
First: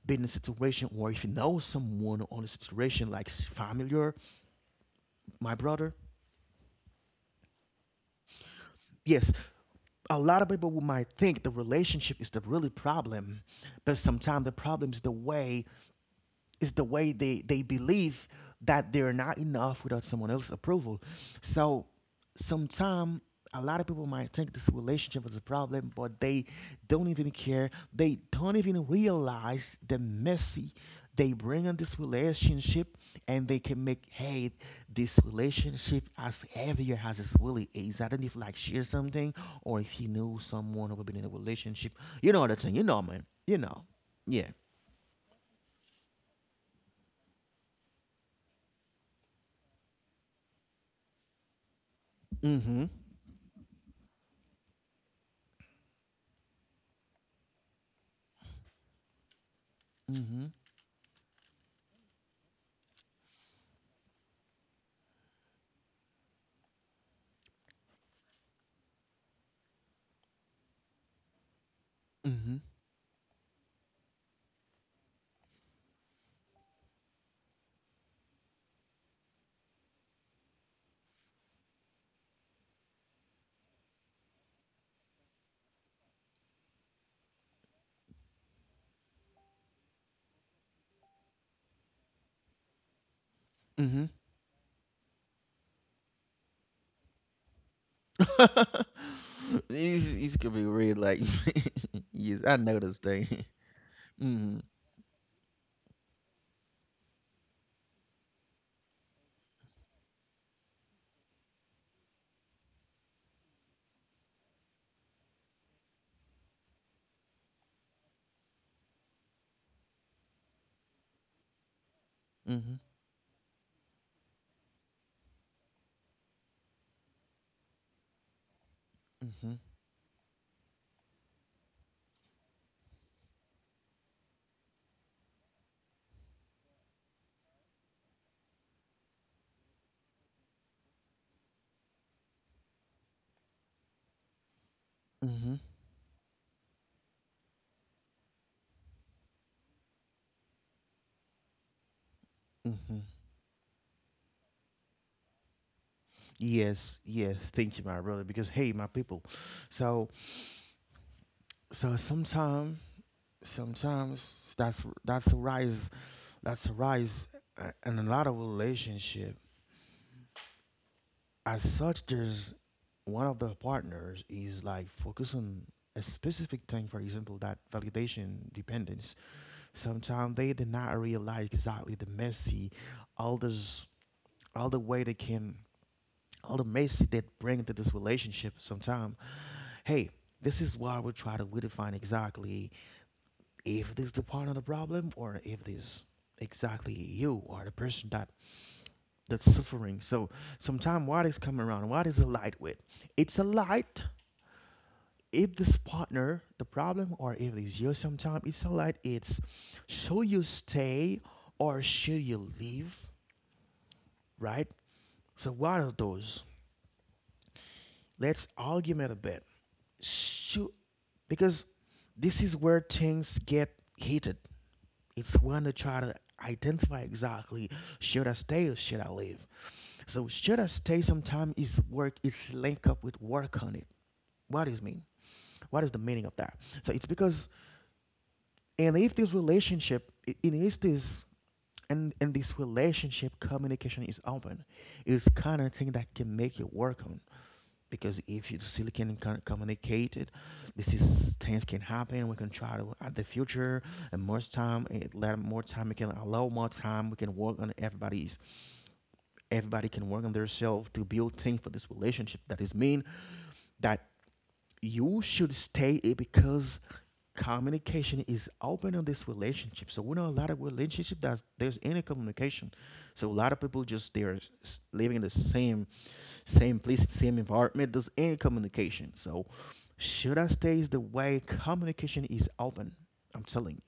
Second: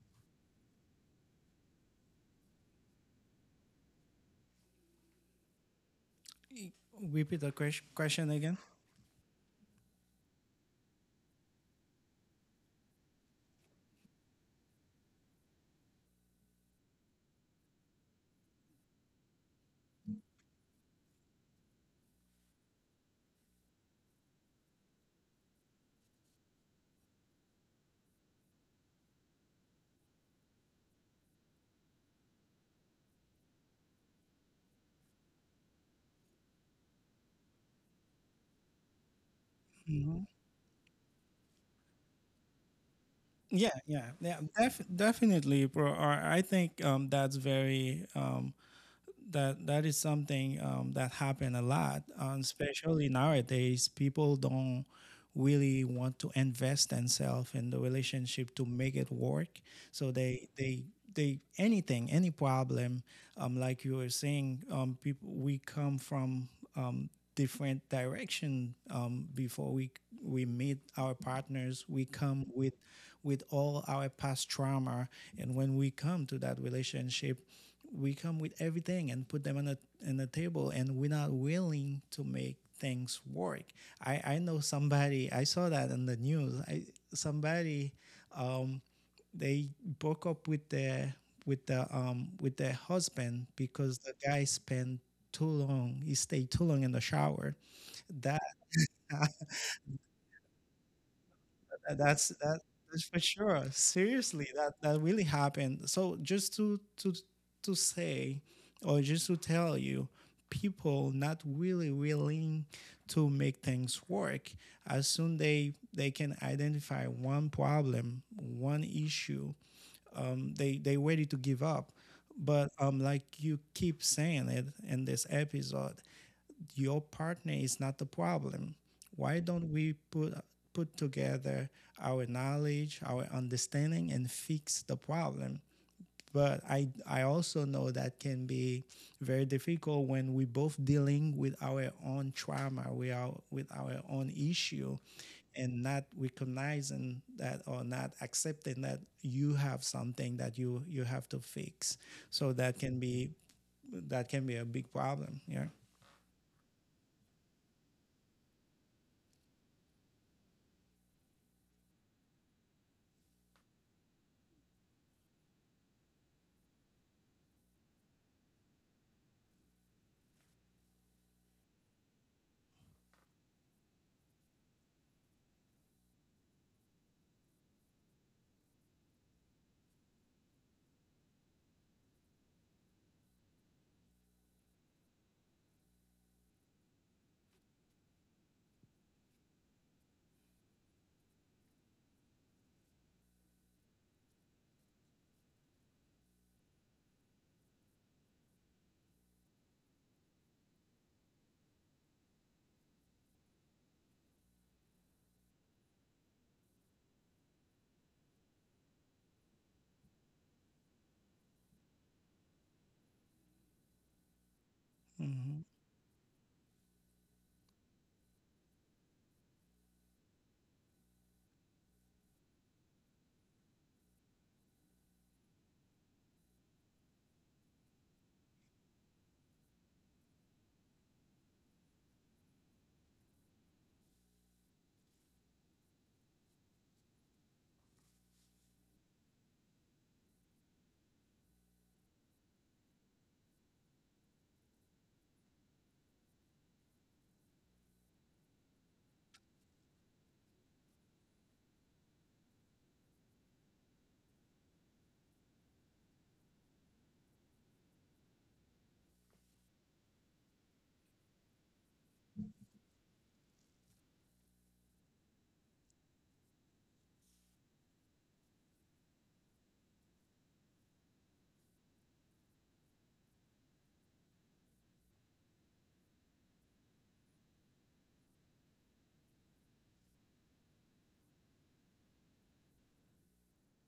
been in a situation, or if you know someone on a situation like familiar, my brother. Repeat the question again. Yes, a lot of people who might think the relationship is the really problem, but sometimes the problem is the way they believe that they're not enough without someone else's approval. So sometimes a lot of people might think this relationship is a problem, but they don't even care. They don't even realize the messy they bring in this relationship, and they can make, hey, this relationship as heavier as it really is. I don't know if like share something, or if you Mm-hmm. knew someone who had been in a relationship. You know the thing, you know man. You Yeah, know. yeah, yeah. Yeah. Definitely, bro. I think that is something that happen a lot, Mm-hmm. especially nowadays. People don't really want to invest themselves in the relationship to make it work. So Mm-hmm. they anything, any problem, like you were saying, people, we come from different direction, before we meet our partners. We come Mhm. with all our past trauma, and when we come to that relationship, we come with everything and put them on a table, and we're not willing to make things work. I know somebody, I saw that in the news. I Somebody, um, they broke up with their husband because Mhm. the guy spent too long he stayed too long in the shower. That — These could be real like That's yes, I that, know this that's for thing. sure. Seriously, Mhm. that really happened. So just to say, or just to tell you, people not really willing to make things work. As soon they can identify one problem, one issue, they ready to give up. But Mhm. Like you keep saying it in this episode, your partner is not the problem. Why Mhm. don't we put together our knowledge, our understanding, and fix the problem? But I also know that can be very difficult when we both dealing with our own trauma, we are with our own issue, Mhm. and not recognizing that or not accepting that you have something that you have to fix. So that can Mhm. be that can be a big problem. Yeah. Yes, yes. Thank you, my brother. Because, hey, my people. So, so sometimes that's a rise. That's a rise in a lot of relationship. As such, there's one of the partners is like focus on a specific thing. For example, that validation dependence. Sometimes they did not realize exactly the messy, all this, all the way they can, all the messy they bring to this relationship. Sometimes, hey, this is why we try to redefine exactly if this is the part of the problem or if this exactly you or the person that that's suffering. So sometimes what is coming around, what is a light with? It's a light if this partner the problem or if it's you. Sometimes it's a light, it's should you stay or should you leave, right? So Hmm. what are those? Let's argument a bit. Shoot, because this is where things get heated. It's when they try to identify exactly should I stay or should I leave. So should I stay sometime is work is linked up with work on it. What is mean? What is the meaning of that? So it's because, and if this relationship in is this, and in this relationship communication is open, it's kind of thing that can make it work on. Because if you still can communicate it, this is things can happen. We can try to at the future, and more time, let more time. We can allow more time. We can work on everybody's. Everybody can work on themselves to build things for this relationship. That is mean that you should stay it because communication is open on this relationship. So we know a lot of relationship that there's any communication. So a lot of people just they're living in the same place, same environment. There's any communication. So should I stay is the way communication is open. I'm telling you.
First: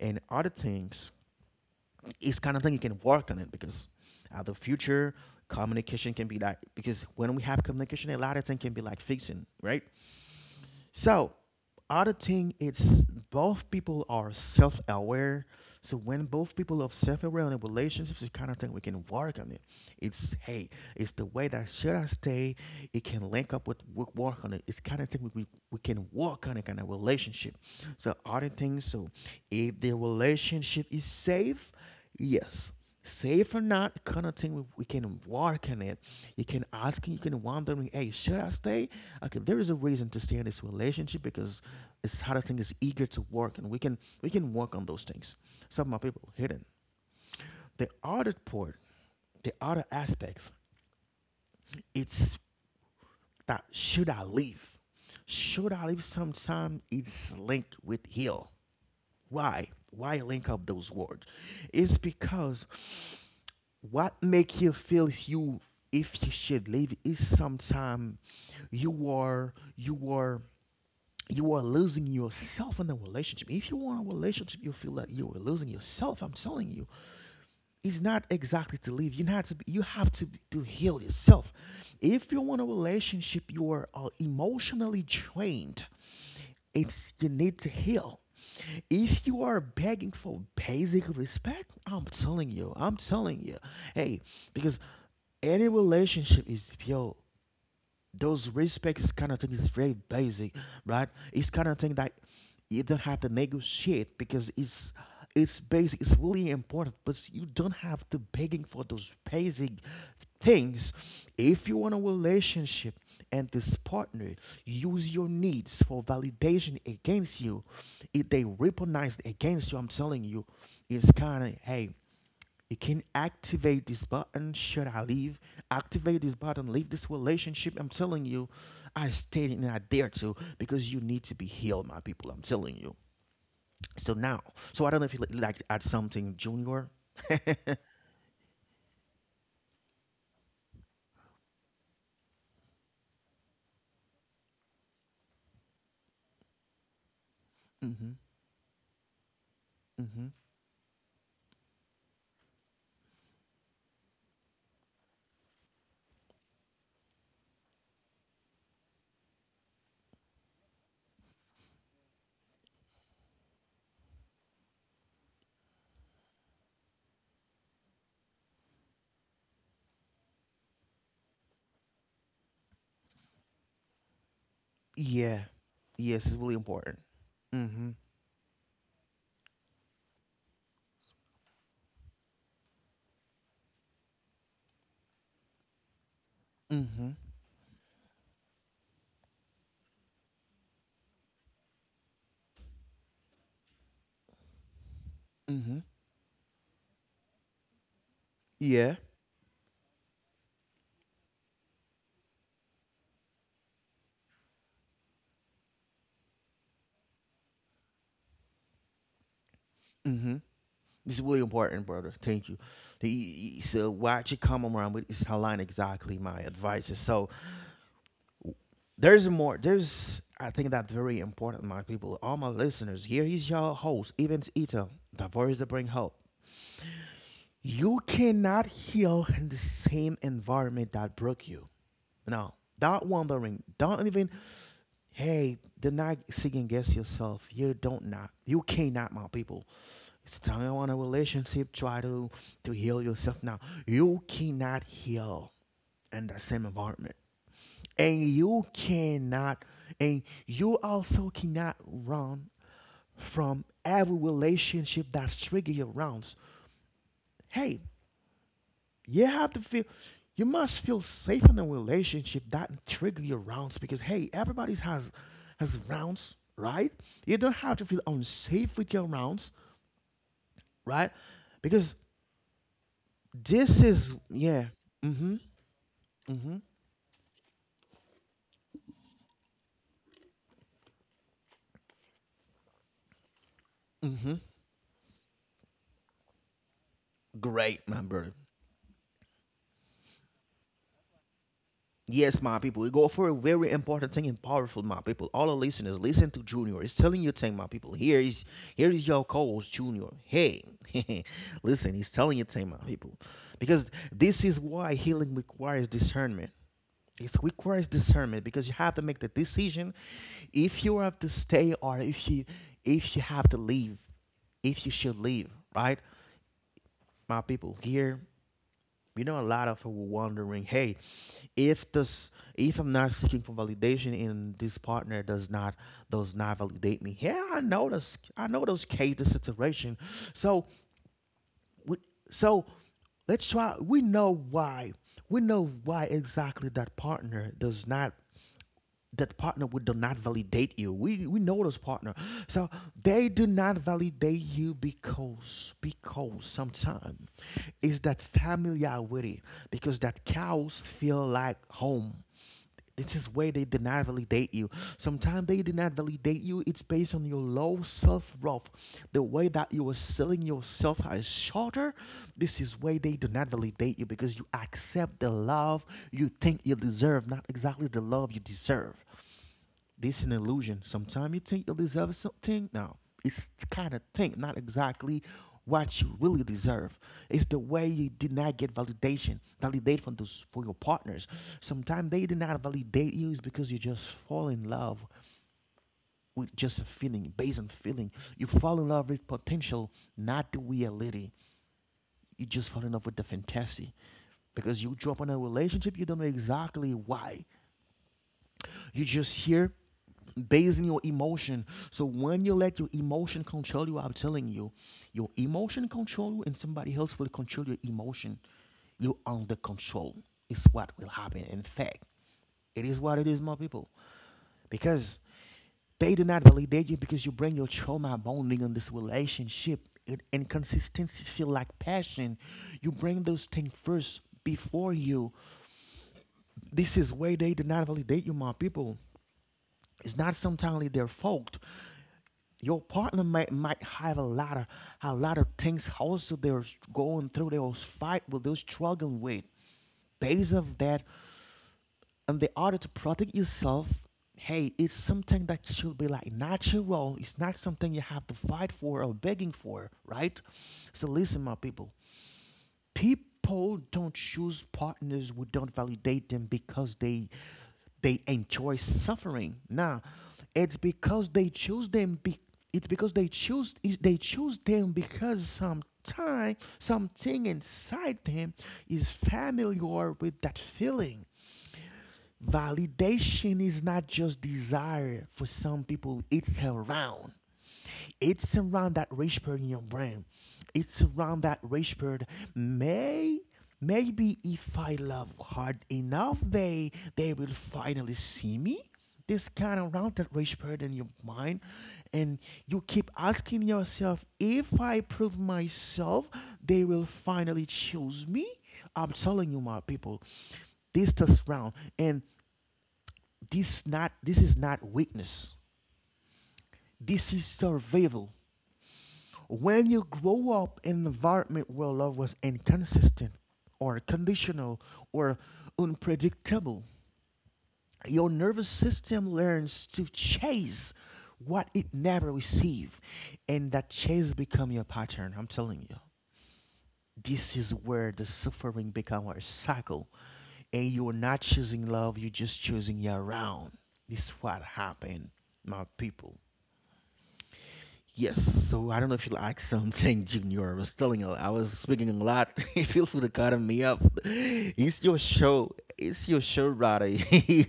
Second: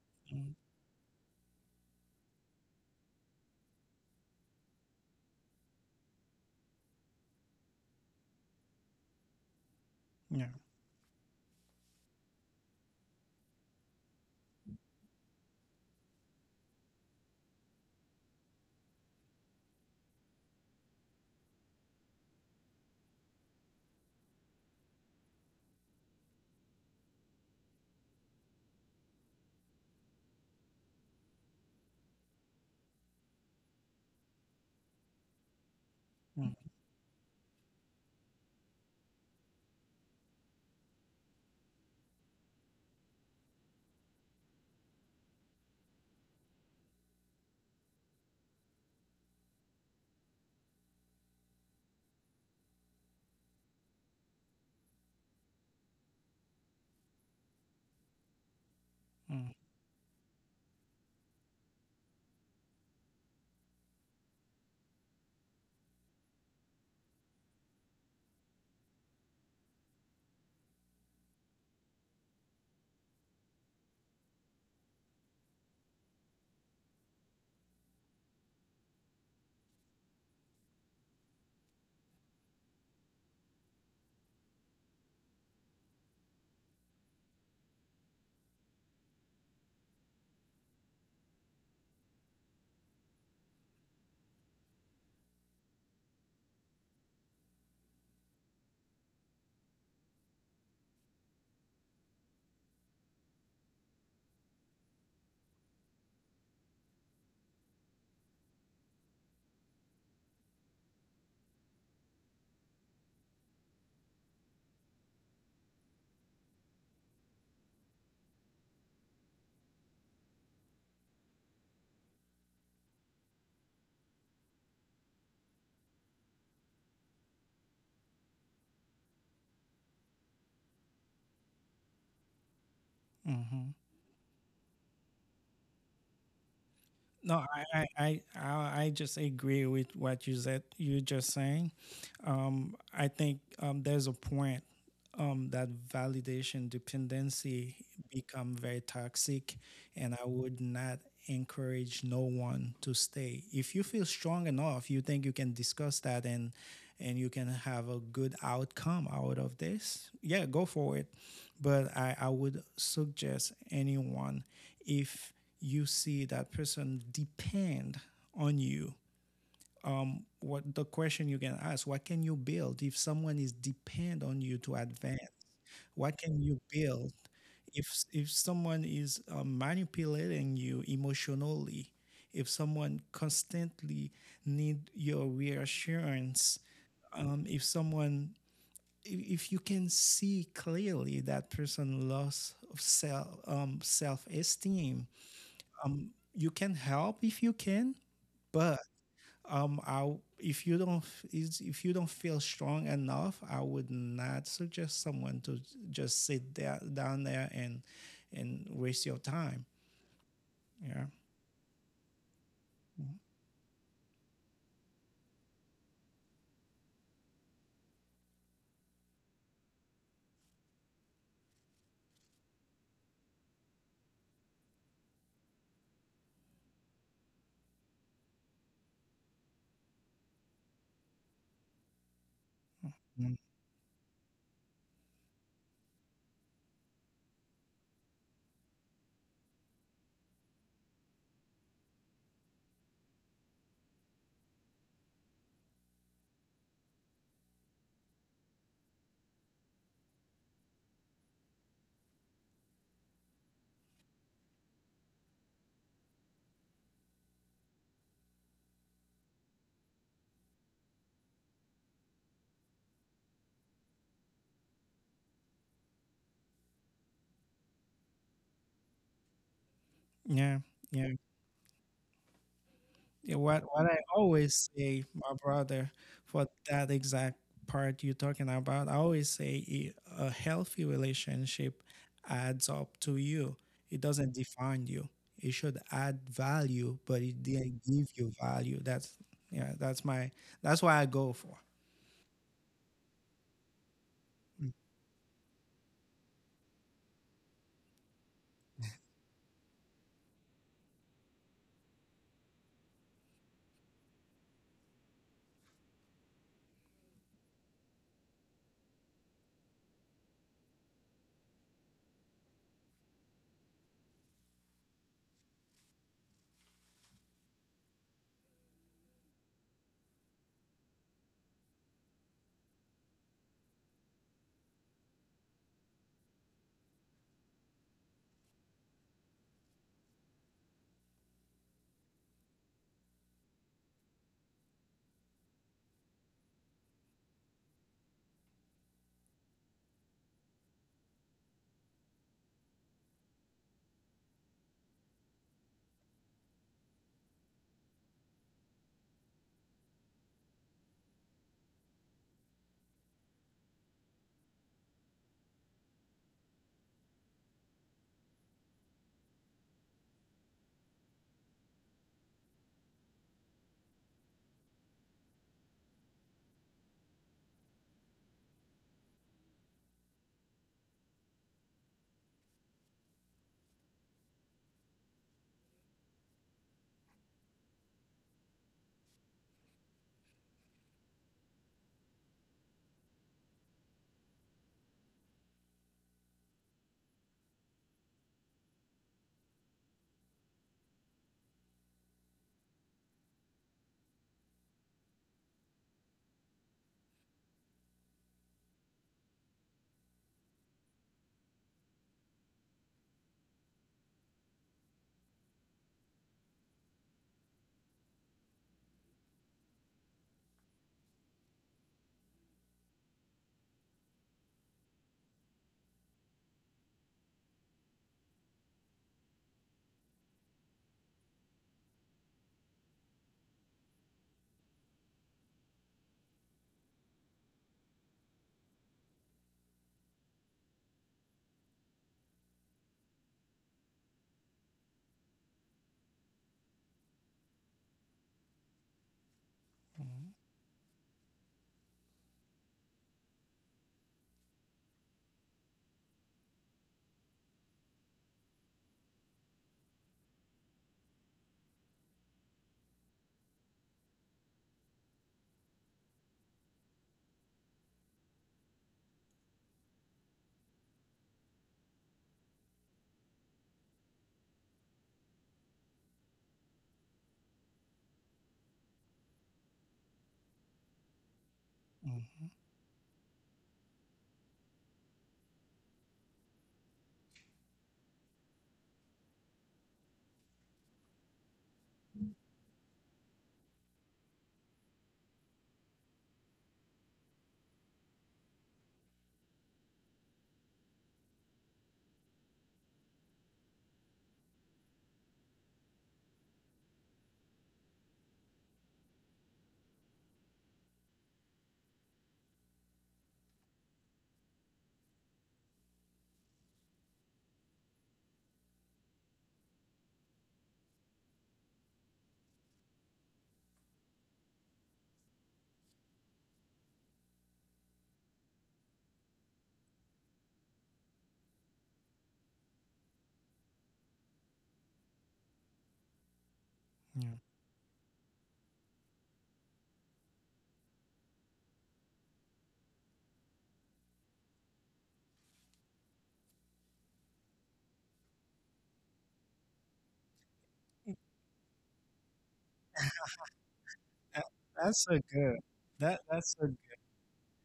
And other things, it's kind of thing you can work on it, because at the future communication can be like, because when we have communication a lot of things can be like fixing, right? Yeah. So, other thing, it's both people are self-aware. So when both people are self-aware in a relationship, it's kind of thing we can work on it. It's, hey, it's the way that should I stay. It can link up with work, on it. It's kind of thing we can work on it kind of relationship. So other things. So if the relationship is safe, yes. Safe or not, kind of thing we can work on it. You Mm, can ask, you can wondering, hey, should I stay? Okay, there is a reason to stay in this relationship because it's how the thing is eager to work, and we can work on those things. Some of my people hidden, the other part, the other aspects, it's that should I leave. Should I leave sometimes it's linked with heal. mm, Why link up those words? It's because what make you feel if you should leave is sometimes you are you are you are losing yourself in the relationship. If you want a relationship, you feel that you are losing yourself. I'm telling you, it's not exactly to leave. You have to. Be, you have to to heal yourself. If you want a relationship, you are emotionally drained. It's you need to heal. If you are begging for basic respect, I'm telling you, hey, because any relationship is yo, those respect is kind of thing is very basic, right? It's kind of thing that you don't have to negotiate because it's basic. It's really important, but you don't have to begging for those basic things. If you want a relationship and this partner use your needs for validation against you, if they weaponize against you, I'm telling you, it's kind of, hey, you can activate this button. Should I leave? Activate this button. Leave this relationship. I'm telling you, I stayed and I dare to because you need to be healed, my people. I'm telling you. mhm. So now, so I don't know if you like to add something, Junior. No, I just agree with what you said. You just saying. I think, there's a point, that validation dependency Mm-hmm. become very toxic, and I Mm-hmm. would not encourage no one to stay. If you feel strong enough, you think you can discuss that and you can have a good outcome out of this. Yeah, go for it. But I would suggest anyone if you see that person depend on you. What the question you can ask, what can you build if someone is depend on you to advance? Yeah. What Yes, it's can really you important. build if Mm-hmm. Someone is manipulating you emotionally, if someone constantly need your reassurance, Mm-hmm. If someone, if you can see clearly that person loss self, self esteem, Mm-hmm. You can help if you can, but Yeah. I if you don't is if you don't feel strong enough, I would not suggest someone to just sit there down there and waste your time. Mm-hmm. Yeah, This is really important, brother. Thank you. Mm, So what you come around with is aligned exactly my advice. So there's more. There's. I think that's very important, my people. All my listeners, here is your host, Evans Ito, the voice that bring hope. You cannot heal in the same environment that broke you. No, don't mm, wondering. Don't even. Hey, do not second guess yourself. You don't not. You cannot, my people. It's time. Starting want a relationship, try to heal yourself. Now, you cannot heal in the same environment. And you cannot, and you also cannot run from every relationship that's trigger your rounds. Hey, you have to feel, you must feel safe in a relationship that trigger your rounds because hey, everybody's has rounds, right? You don't have to feel unsafe with your rounds. yeah, Right. yeah. Because Yeah, what this what I is, yeah. always say, Mm-hmm. my brother, for Mm-hmm. that exact part you're talking about, I always say a healthy relationship adds up to you. It doesn't Mm-hmm. define you. It should add value, but it didn't Great, my give brother. you value. That's yeah, that's my That's why I go for. Yes, my people, we go for a very important thing and powerful, my people. All the listeners, listen to Junior. He's telling you thing, my people. Here is your co-host, Junior. Hey, listen, he's telling you thing, my people, because this is why healing requires discernment. It requires discernment because you have to make the decision if you have to stay or if you have to leave, if you should leave, right, my people. Here, a lot of people wondering, hey, if this, if I'm not seeking for validation and this partner does not validate me, yeah, I know this, I know those cases situation. So we, so let's try. We know why, we know why exactly that partner does not, that partner would do not validate you. We know those partner. So they do not validate you because sometimes is that familiarity, because that cows feel like home. It is where they did not validate you. Sometimes they did not validate you. It's based on your low self worth. The way that you are selling yourself as shorter, this is where they do not validate you because you accept the love you think you deserve, not exactly the love you deserve. This is an illusion. Sometimes you think you deserve something. No, it's the kind of thing, not exactly what you really deserve. It's the way you did not get validation, validate from those for your partners. Sometimes they did not validate you is because you just fall in love with just a feeling, based on feeling. You fall in love with potential, not the reality. You just fall in love with the fantasy because you drop in a relationship, you don't know exactly why. You just hear basing your emotion. So when you let your emotion control you, I'm telling you, your emotion control you and somebody else will control your emotion. You're under control. Is what will happen. In fact, it is what it is, my people. Because they do not validate you because you bring your trauma bonding on this relationship. It, inconsistency feel like passion. You bring those things first before you. This is where they do not validate you, my people. It's not sometimes their fault. Your partner might have a lot of, a lot of things also they're going through, they're fight with, they're struggling with. Mhm, Based of that, in the order to protect yourself, hey, it's something that should be like natural. It's not something you have to fight for or begging for, right? So listen, my people, people don't choose partners who don't validate them because they enjoy suffering. Now, it's because they choose them. Be, it's because they choose. They choose them because sometime something inside them is familiar with that feeling. mhm, Validation is not just desire for some people; it's around that rage bird in your brain. It's around that rage bird. May Maybe if I love hard enough, they will finally see me. This kind of round that rage bird in your mind, and you keep asking yourself, if I prove myself, they will finally choose me. I'm telling you, my people, this test round, and this is not weakness. This is survival. When you grow up in an environment where love was inconsistent or conditional or unpredictable, your nervous system learns to chase what it never received, and that chase become your pattern. I'm telling you, yeah. this is where the suffering become a cycle, and you're not choosing love, you're just choosing your round. This is what happened, my people. Yes, so I don't know if you like something, Junior. I was telling you, I was speaking a lot. Feel free to cut me up. That- It's that's your a good. show. That It's your that's show, a Roddy.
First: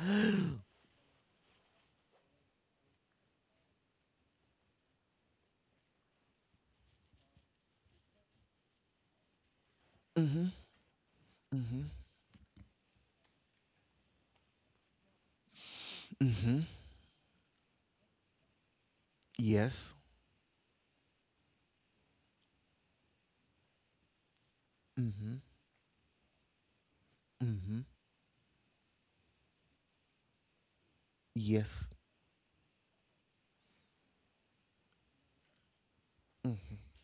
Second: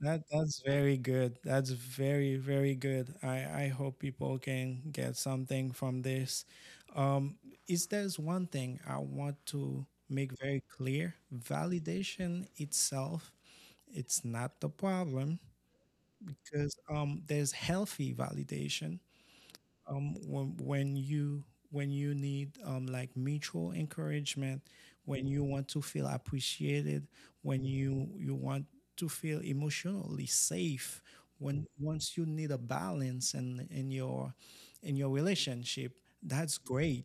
That that's very good. That's very very good. I hope people can get something from this. Um, is there's one thing I want to make Mhm, very clear? mhm, Validation itself, it's not the problem mhm. because there's healthy validation, Yes. when you, when you need like mutual encouragement, when Mhm, you want to feel appreciated, when mhm. you want to feel emotionally safe, when Yes. once you need a balance in in your relationship, that's Mhm. great.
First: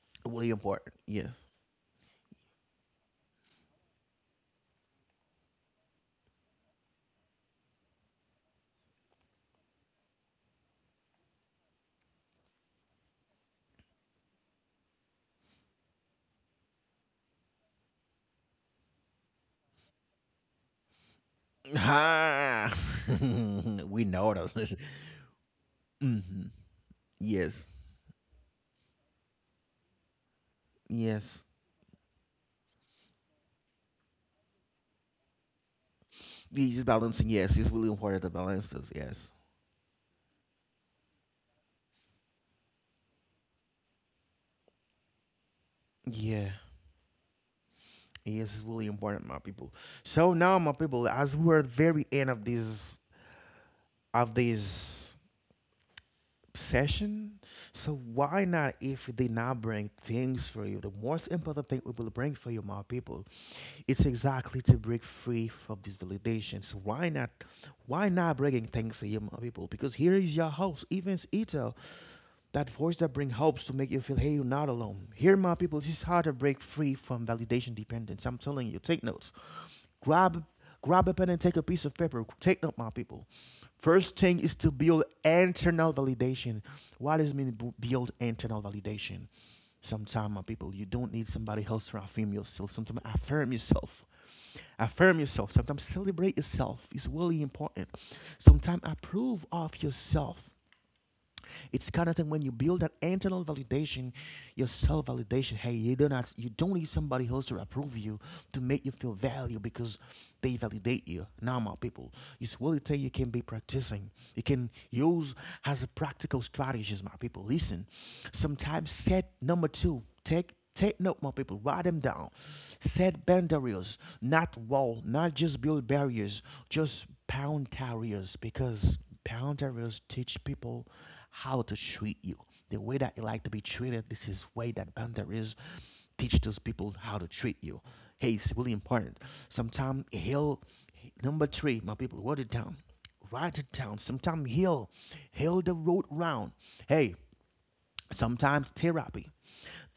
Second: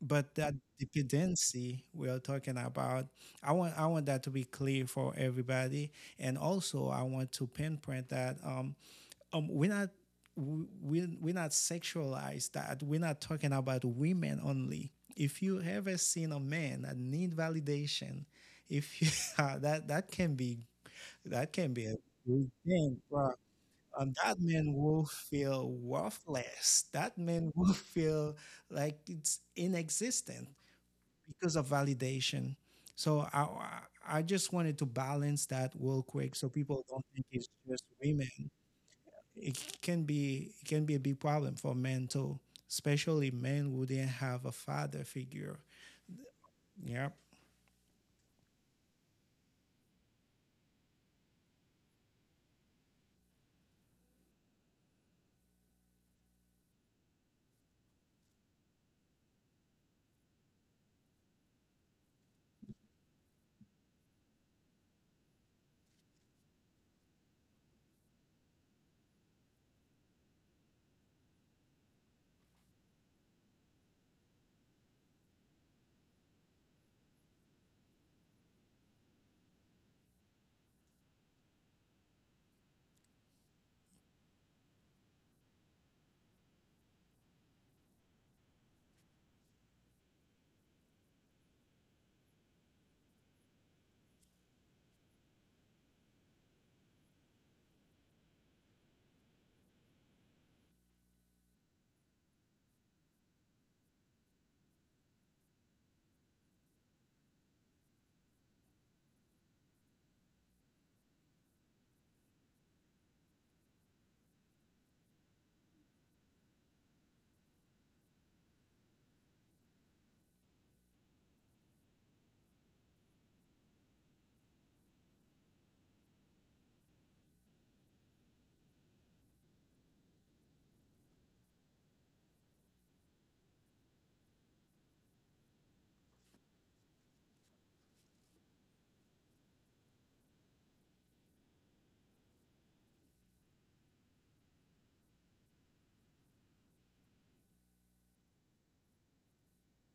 But Really that important. Yeah. dependency we are talking about, I want that to be clear for everybody, and also I want to pinpoint that we're not we're not sexualized, that we're not talking about women only. If you ever seen a man that need validation, if you that that can be a big Ha! thing, bro. We And know that man those. will feel Mhm. worthless, that man Yes. will feel like it's inexistent Yes. because of validation. So I just wanted to balance that real quick, so He's people just don't think balancing. it's Yes, it's just really important women. to balance this. Yes. It can be a big problem for men too, especially men who didn't have a father figure. Yeah. Yep. Yes, it's really important, my people. So now, my people, as we're at very end of this session, so why not if they not bring things for you? The most important thing we will bring for you, my people, it's exactly to break free from these validations. So why not? Why not bringing things to you, my people? Because here is your host, Evans Ito, that voice that brings hopes to make you feel, hey, you're not alone. Here, my people, this is how to break free from validation dependence. I'm telling you, take notes. Grab, Grab a pen and take a piece of paper. Take note, my people. First thing is to build internal validation. What does it mean build internal validation? Sometimes, my people, you don't need somebody else to affirm yourself. Sometimes affirm yourself. Affirm yourself. Sometimes celebrate yourself. It's really important. Sometimes approve of yourself. It's kind of thing when you build that internal validation, your self validation. Hey, you do not, you don't need somebody else to approve you to make you feel value because they validate you. Now, my people, it's what it take you can be practicing. You can use as a practical strategies, my people. Listen, sometimes set number two. Take note, my people. Write them down. Set boundaries, not wall, not just build barriers, just pound barriers because pound barriers teach people how to treat you. The way that you like to be treated, this is way that boundaries teach those people how to treat you. Hey, it's really important. Sometimes heal. Number three, my people, write it down. Write it down. Sometimes heal. Heal the road round. Hey, sometimes therapy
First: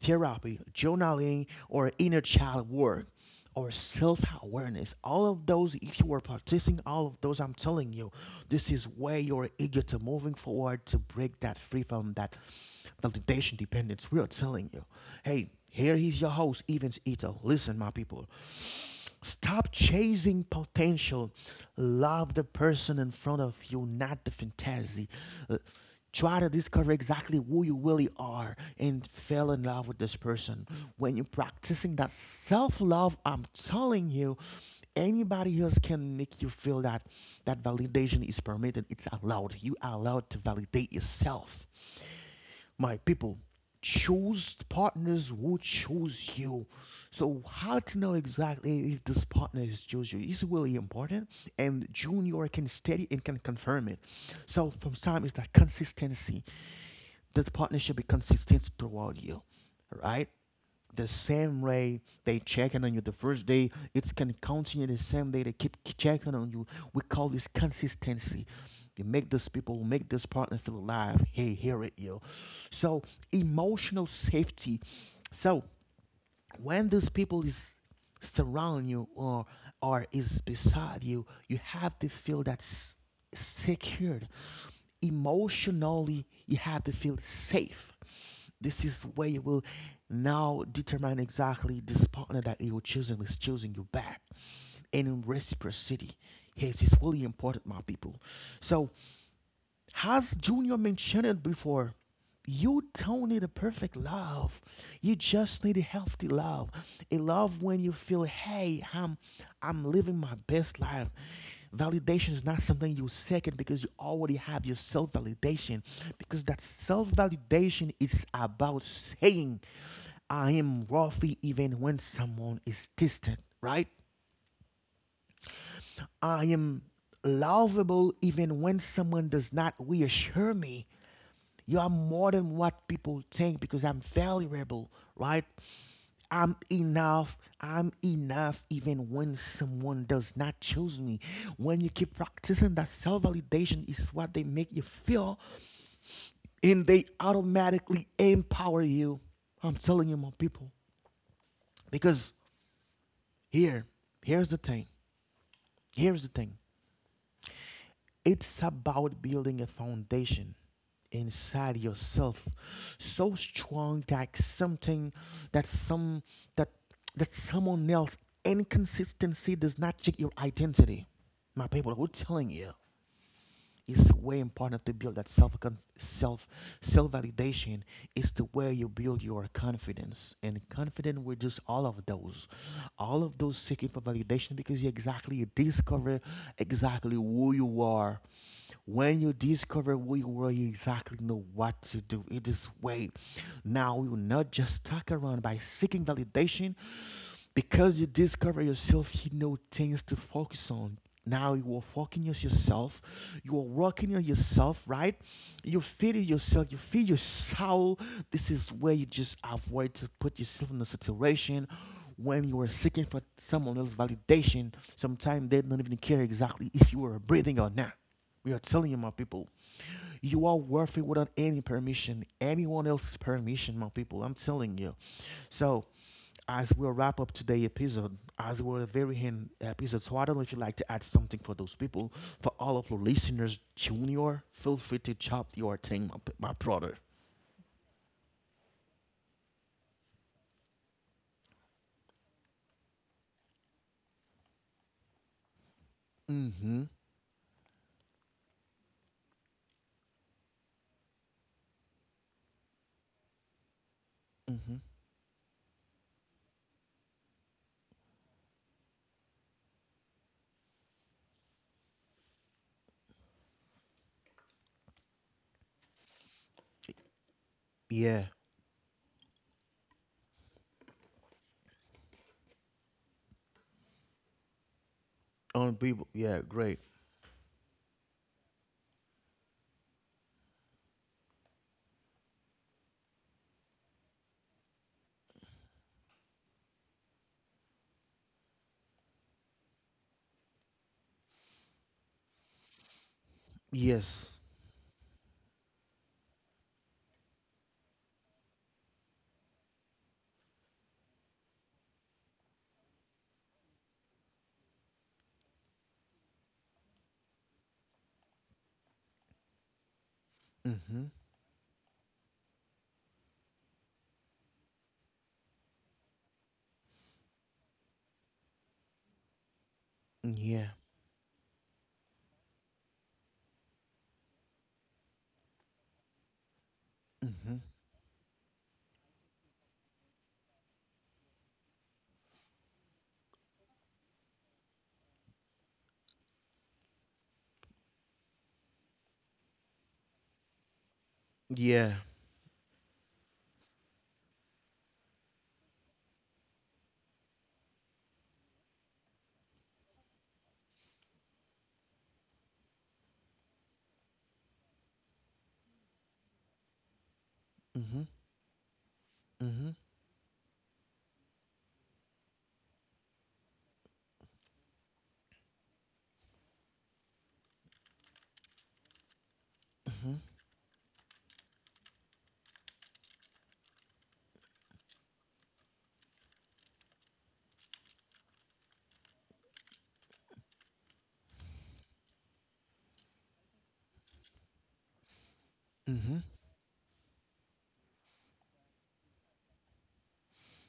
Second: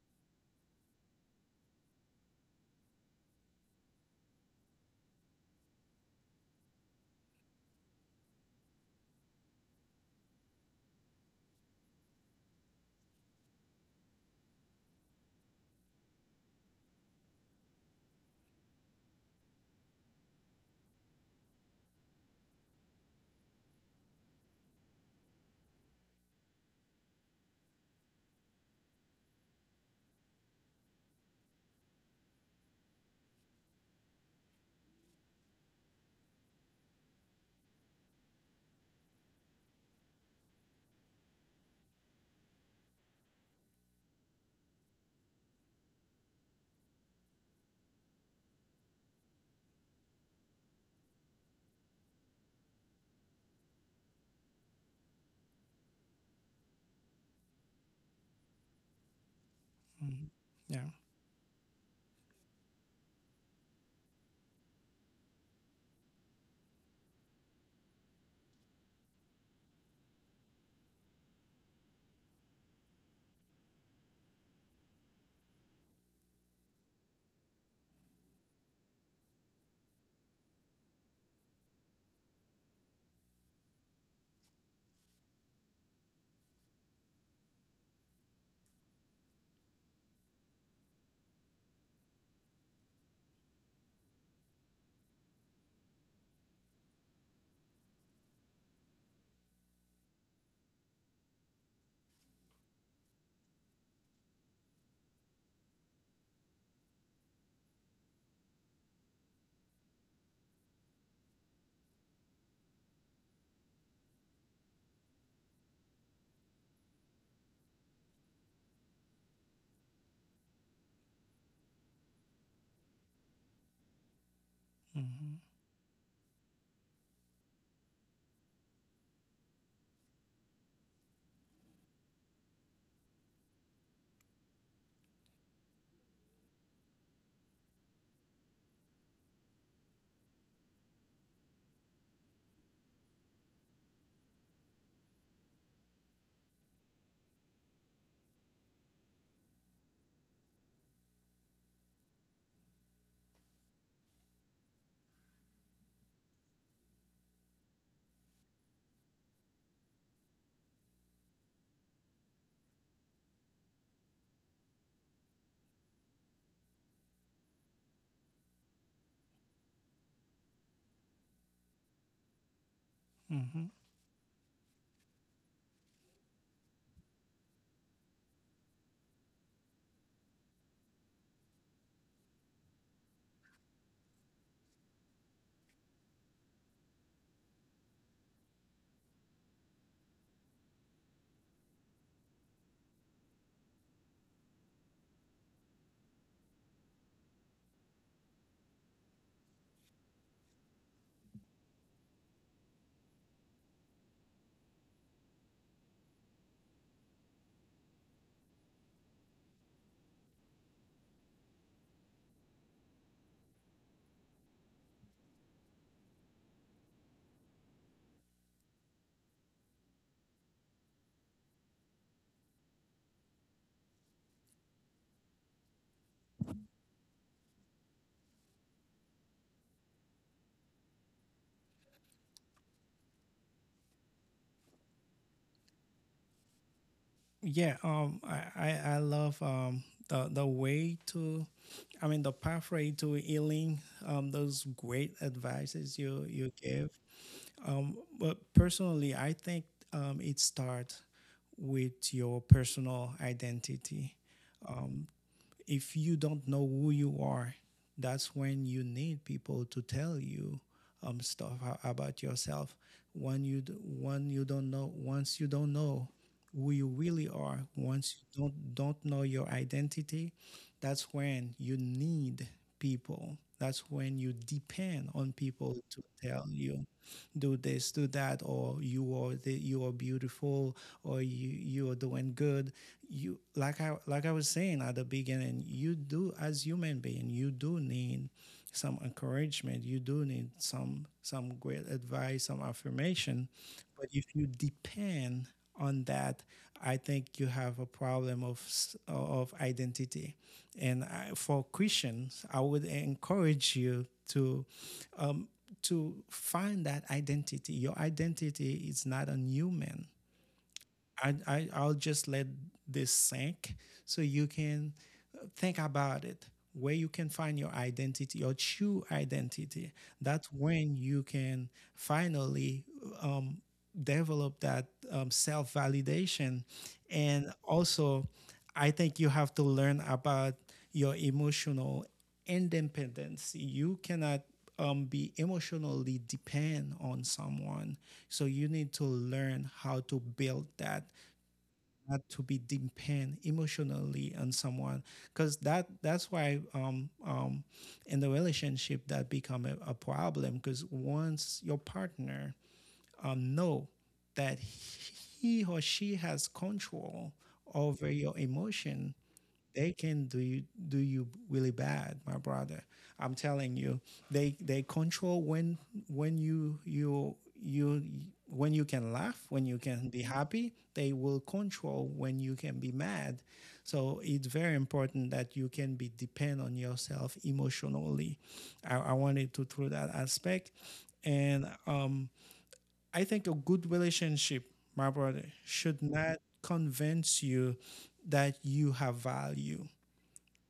therapy, journaling, or inner child work, or self awareness. All of those, if you are practicing all of those, I'm telling you, this is where you're eager to moving forward to break that free from that validation dependence. We are telling you, hey, here is your host, Evans Ito. Listen, my people. Stop chasing potential. Love the person in front of you, not the fantasy. Uh, Try to discover exactly who you really are and fell in love with this person. When you're practicing that self love, I'm telling you, anybody else can make you feel that, that validation is permitted. It's allowed. You are allowed to validate yourself. My people, choose partners who choose you. So how to know exactly if this partner is choose you is really important, and Junior can study and can confirm it. So from time is that consistency. This partnership should be consistent throughout you, right? Mhm. Yeah. The same way they checking on you the first day, it can continue the same day they keep checking on you. We call this consistency. You make those people, make this partner feel alive. Hey, hear it you. So emotional safety. So when these people is surround you, or is beside you, you have to feel that secured emotionally. You have to feel safe. This is where you will now determine exactly this partner that you're choosing is choosing you back and in reciprocity. Yes, it's really important, my people. So as Junior mentioned it before, you don't need a perfect love. You just need a healthy love. A love when you feel, hey, I'm living my best life. Validation is not something you seek it because you already have your self-validation. Because that self-validation is about saying, I am worthy even when someone is distant, right? Hmm. I am lovable even when someone does not reassure me. You are more than what people think because I'm valuable, right? I'm enough even when someone does not choose me. When you keep practicing that self validation, is what they make you feel, and they automatically empower you. I'm telling you, my people. Because here, here's the thing. Here's the thing. It's about building a foundation inside yourself so strong that something that some that that someone else inconsistency does not check your identity. My people, who's telling you? Hmm. It's way important to build that self con- self self validation. It's the way you build your confidence, and confident with just all of those seeking for validation because you discover exactly who you are. When you discover who you are, you exactly know what to do. It is way. Now you're not just stuck around by seeking validation. Because you discover yourself, you know things to focus on, now you are fucking yourself, you are working on yourself, right? You feed it yourself, you feed your soul. This is where you just avoid to put yourself in a situation when you are seeking for someone else's validation. Sometimes they don't even care exactly if you are breathing or not. We are telling you, my people, you are worth it without any permission, anyone else's permission. My people, I'm telling you. So as we'll wrap up today's episode, as we're at the very end episode, so I don't know if you'd like to add something for those people, for all of your listeners, Junior, feel free to chop your thing, my brother. Yeah, um, I love the way to, I mean, the pathway to healing, those great advices you you Mm-hmm. give, but personally I think it starts with your personal identity. Mm-hmm. Um. If you don't know who you are, that's when you need people to tell you stuff about yourself. When you don't know, once you don't know who you really are, once Yeah. you don't know your identity, that's when you need people. That's when you depend on On people to people. Yeah. tell Great. you do this, do that, or you are you are beautiful, or you are doing good. You, like, I like I was saying at the beginning, you do, as human being, you do need some encouragement. You do need some great advice, some affirmation. But if Yes. you depend on that, I think you have a problem of of identity. And I, for Christians, I would encourage you um, to find that identity. Your identity is not a human. Mm-hmm. I'll just let this sink so you can think about it, where you can find your identity, your true identity. That's Yeah. when you can finally um, develop that self-validation. And Mm-hmm. also I think you have to learn about your emotional independence. You cannot be emotionally depend on someone, so you need to learn how to build that, Yeah. not to be depend emotionally on someone, because that's why in the relationship that become a problem. Because once your partner know that he or she has control Mm-hmm. over your emotion, Mm-hmm. they can do you really bad, my brother. I'm telling you, they control when you when you can laugh, when you can Mm-hmm. be happy. They will control when you can be mad. So it's very important that you can be depend on yourself emotionally. I wanted to through that aspect, and I think a good relationship, my brother, should Mm-hmm. not convince you that you have value,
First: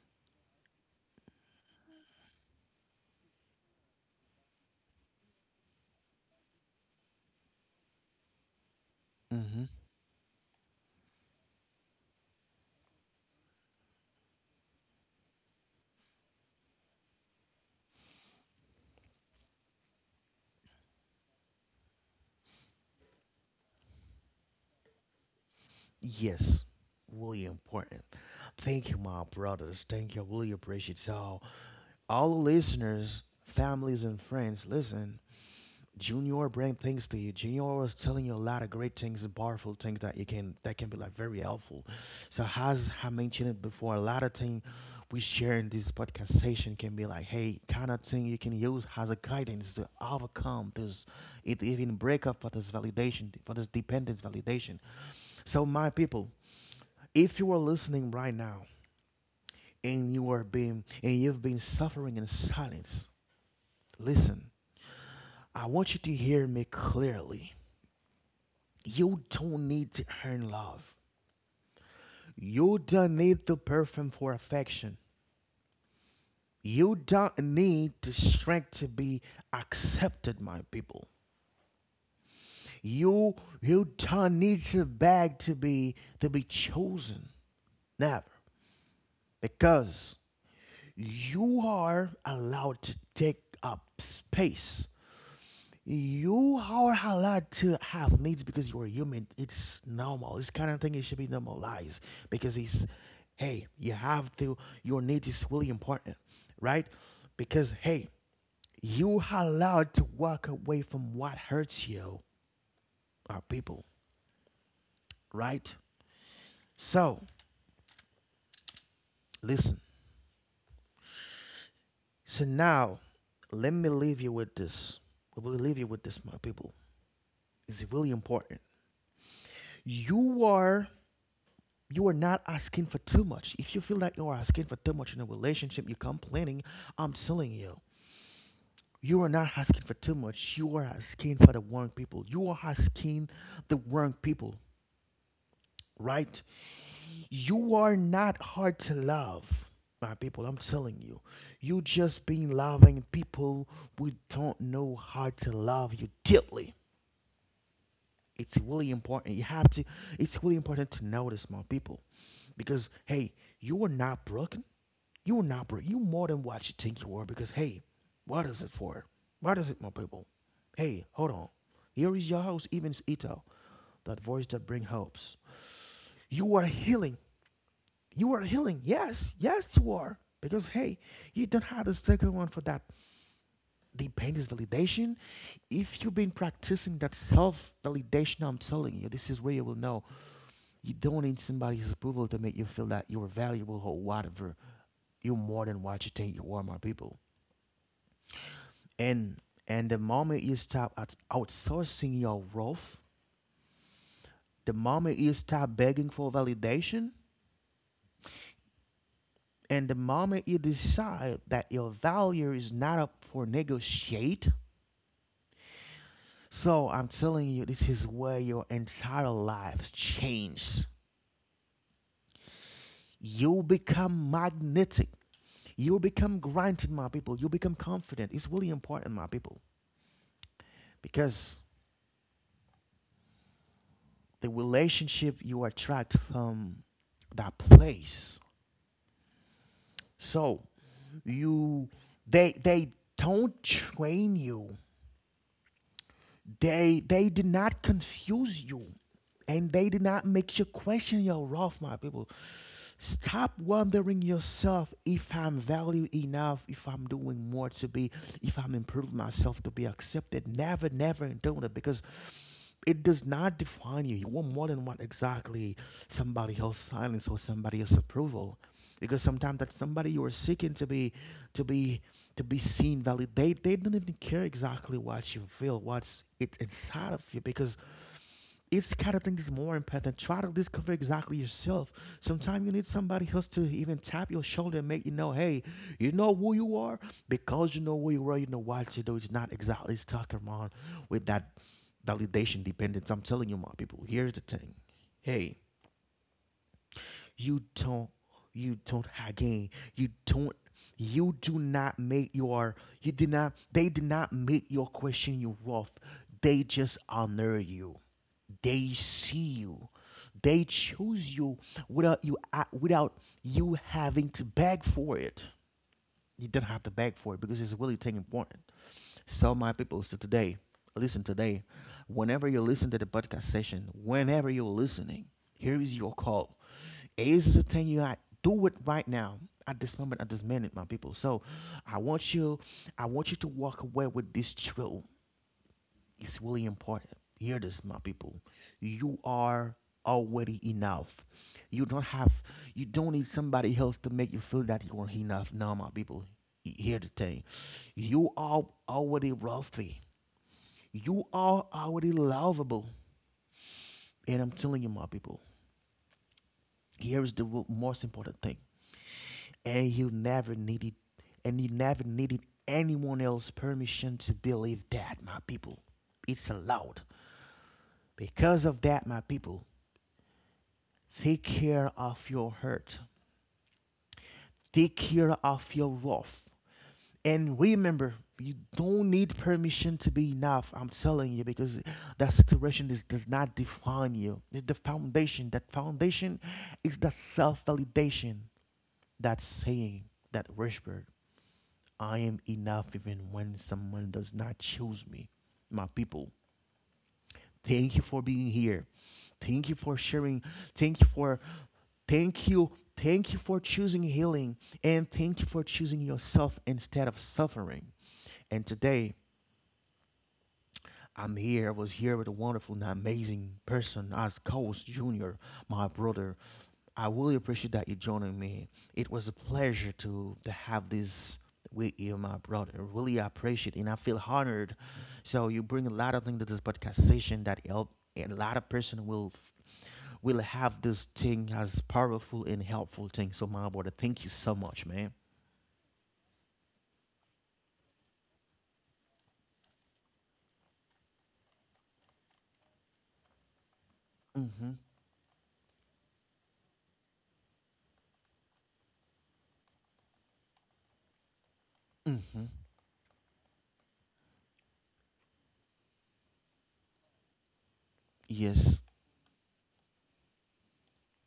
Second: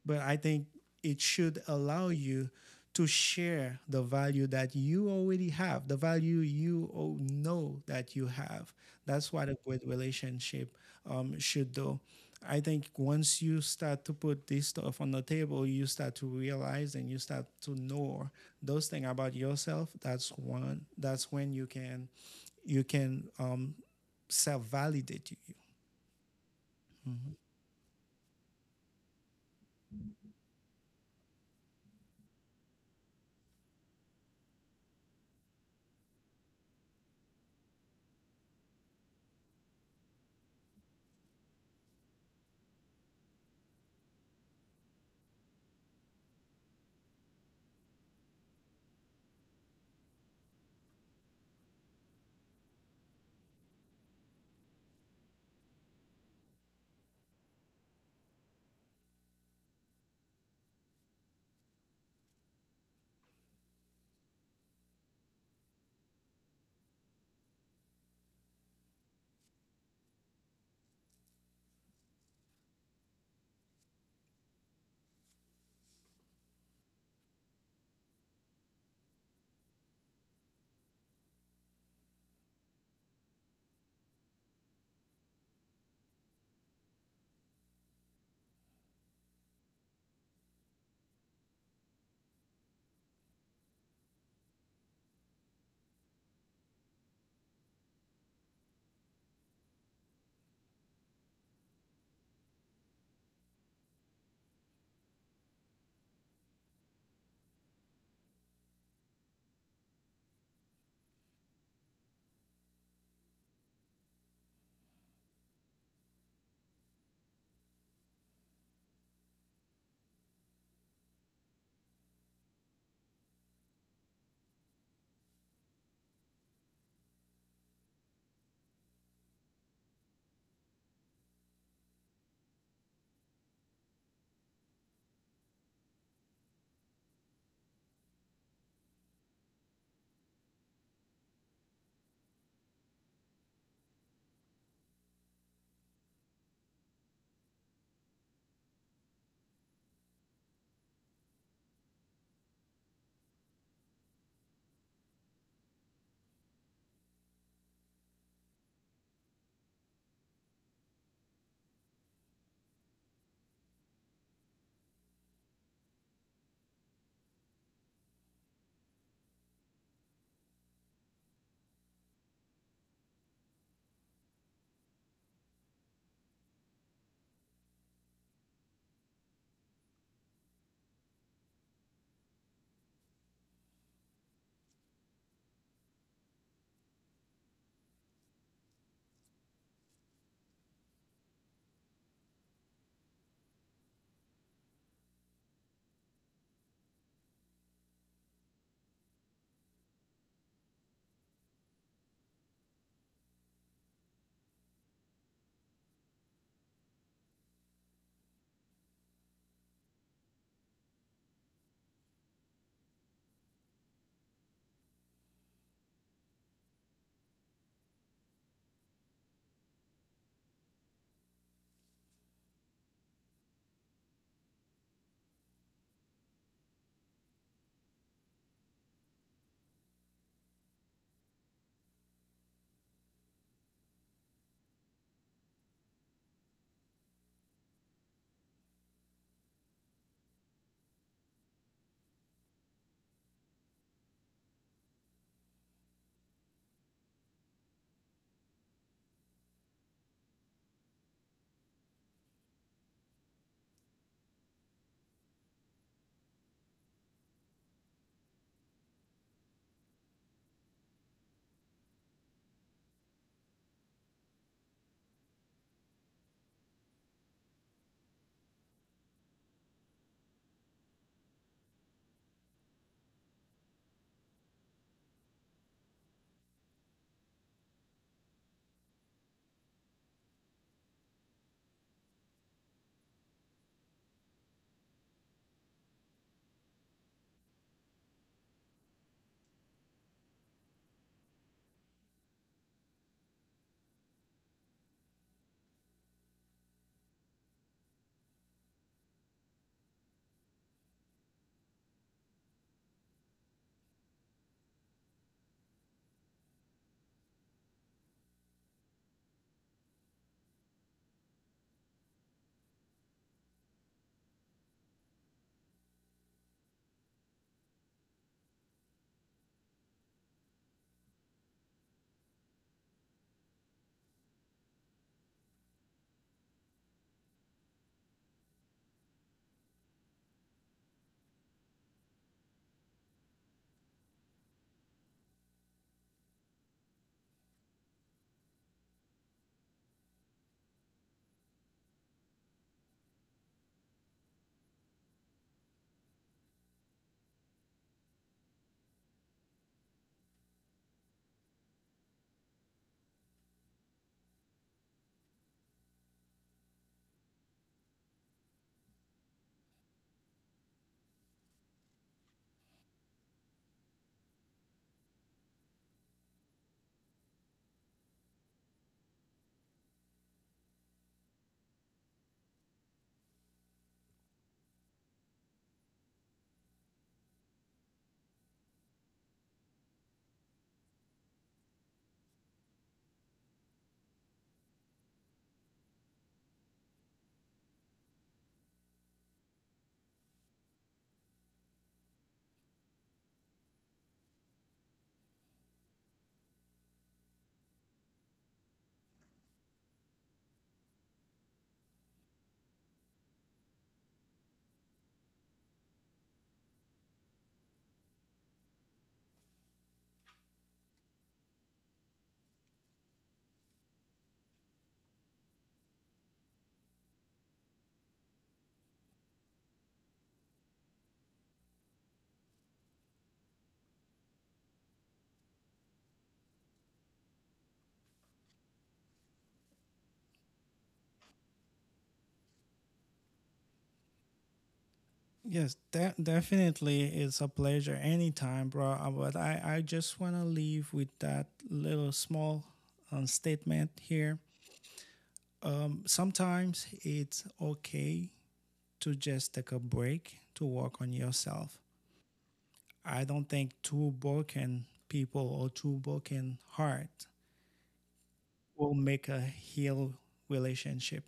but I think it should allow you to share the value that you already have, the value you know that you have. That's what a Mm-hmm. good relationship should do. I think once you start to put this stuff on the table, you start to realize and you start to know those things about yourself. That's one. That's when you can you can um, self validate you. Yes. Mhm. Really important. Thank you, my brothers. Thank you. I really appreciate it. So all the listeners, families, and friends, listen. Junior bring things to you. Junior was telling you a lot of great things and powerful things that you can that can be like very helpful. So as I mentioned it before, a lot of things we share in this podcast session can be like, hey, kind of thing you can use as a guidance to overcome this, it even break up for this validation, for this dependence validation. So my people, if you are listening right now and you are being and you've been suffering in silence, listen. I want you to hear me clearly. You don't need to earn love. You don't need the perfume for affection. You don't need the strength to be accepted, my people. You you don't need the bag to be chosen. Never. Because you are allowed to take up space. You are allowed to have needs because you are human. It's normal. This kind of thing it should be normalized, because it's, hey, you have to, your needs is really important, right? Because hey, you are allowed to walk away from what hurts you, our people, right? So listen. So now let me leave you with this. I will leave you with this, my people. It's really important. You are you are not asking for too much. If you feel that you are asking for too much in a relationship, you're complaining, I'm telling you, you are not asking for too much. You are asking for the wrong people. You are asking the wrong people, right? You are not hard to love, my people. I'm telling you. You just been loving people who don't know how to love you deeply. It's really important. You have to, it's really important to notice, my people, because hey, you are not broken. You an opera. You more than what you think you are, because hey, what is it for? What is it, my people? Hey, hold on. Here is your host, Even Ito, that voice that brings hopes. You are healing. You are healing. Yes, yes, you are. Because hey, you don't have the second one for that. Dependence validation. If you've been practicing that self-validation, I'm telling you, this is where you will know you don't need somebody's approval to make you feel that you're valuable or whatever. You're more than what you think you are, my people. And and the moment you stop outsourcing your worth, the moment you stop begging for validation, and the moment you decide that your value is not up for negotiate, so I'm telling you, this is where your entire life changes. You become magnetic. You become granted, my people. You become confident. It's really important, my people, because the relationship you attract from that place. So you, they don't train you. They did not confuse you. And they did not make you question your worth, my people. Stop wondering yourself if I'm valued enough, if I'm doing more to be, if I'm improving myself to be accepted. Never, never doing it because it does not define you. You want more than what exactly somebody else's silence or somebody else's approval. Because sometimes that somebody you are seeking to to be be seen, validate, they don't even care exactly what you feel, what's it inside of you, because it's the kind of thing that's more important. Try to discover exactly yourself. Sometimes you need somebody else to even tap your shoulder and make you know, hey, you know who you are because you know who you are. You know what to do. It's not exactly stuck around with that validation dependence. I'm telling you, my people. Here's the thing. Hey, you don't you don't again you don't you do not make your, you did not they did not make your question your worth. They just honor you, they see you, they choose you, without you having to beg for it. You don't have to beg for it because it's really thing important. So my people, so today, listen, today, whenever you listen to the podcast session, whenever you're listening, here is your call. Age is a thing you got. Do it right now, at this moment, at this minute, my people. So, I want you, I want you to walk away with this drill. It's really important. Hear this, my people. You are already enough. You don't have, you don't need somebody else to make you feel that you are enough. No, my people. Hear the thing. You are already wealthy. You are already lovable. And I'm telling you, my people, here is the most important thing. and you never needed and you never needed anyone else's permission to believe that, my people. It's allowed. Because of that, my people, take care of your hurt, take care of your wrath, and remember, you don't need permission to be enough. I'm telling you, because that situation is, does not define you. It's the foundation. That foundation is the self-validation, that saying, that whisper, I am enough even when someone does not choose me. My people, thank you for being here. Thank you for sharing. Thank you for thank you. Thank you for choosing healing, and thank you for choosing yourself instead of suffering. And today I'm here. I was here with a wonderful and amazing person as Coast Jr., my brother. I really appreciate that you joining me. It was a pleasure to have this with you, my brother. Really appreciate it, and I feel honored. So you bring a lot of things to this podcast session that help a lot of person will have this thing as powerful and helpful thing. So my brother, thank you so much, man. Yes, definitely it's a pleasure anytime, bro. But I just want to leave with that little small statement here. Mm-hmm. Sometimes it's okay to just take a break to work on yourself. Mm-hmm. I don't think two broken people or two broken heart Yes, will make a healed relationship.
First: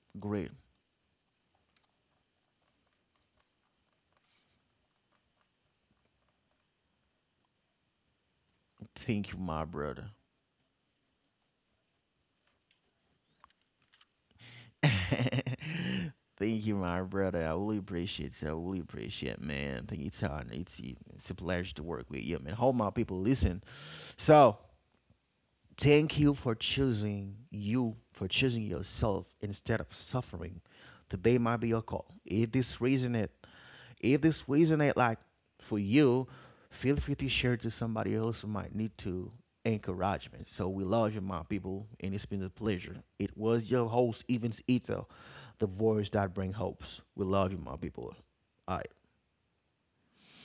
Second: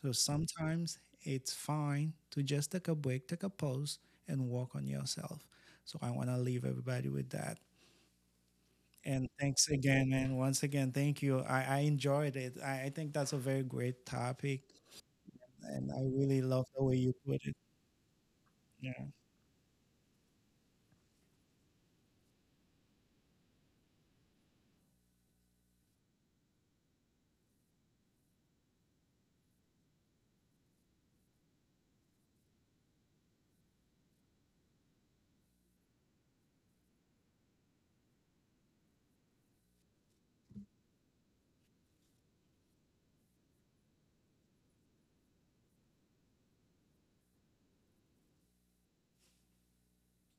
So great. sometimes it's fine to just take a break, take a pause, and work on yourself. So I want to leave everybody with that. And Thank you, my thanks brother. again, and once again, thank you. I enjoyed it. I think that's a very great topic, and I really Thank love you, the way my you put brother. I it. really appreciate it. I really Yeah. appreciate it, man. Thank you, Todd. It's a pleasure to work with you, man. Hope my people listen. So, thank you, for choosing yourself instead of suffering. Today might be your call. If this reason it, if this resonate like for you, feel free to share to somebody else who might need to encouragement. So we love you, my people, and it's been a pleasure. It was your host, Evans Ito, the voice that brings hopes. We love you, my people. All right.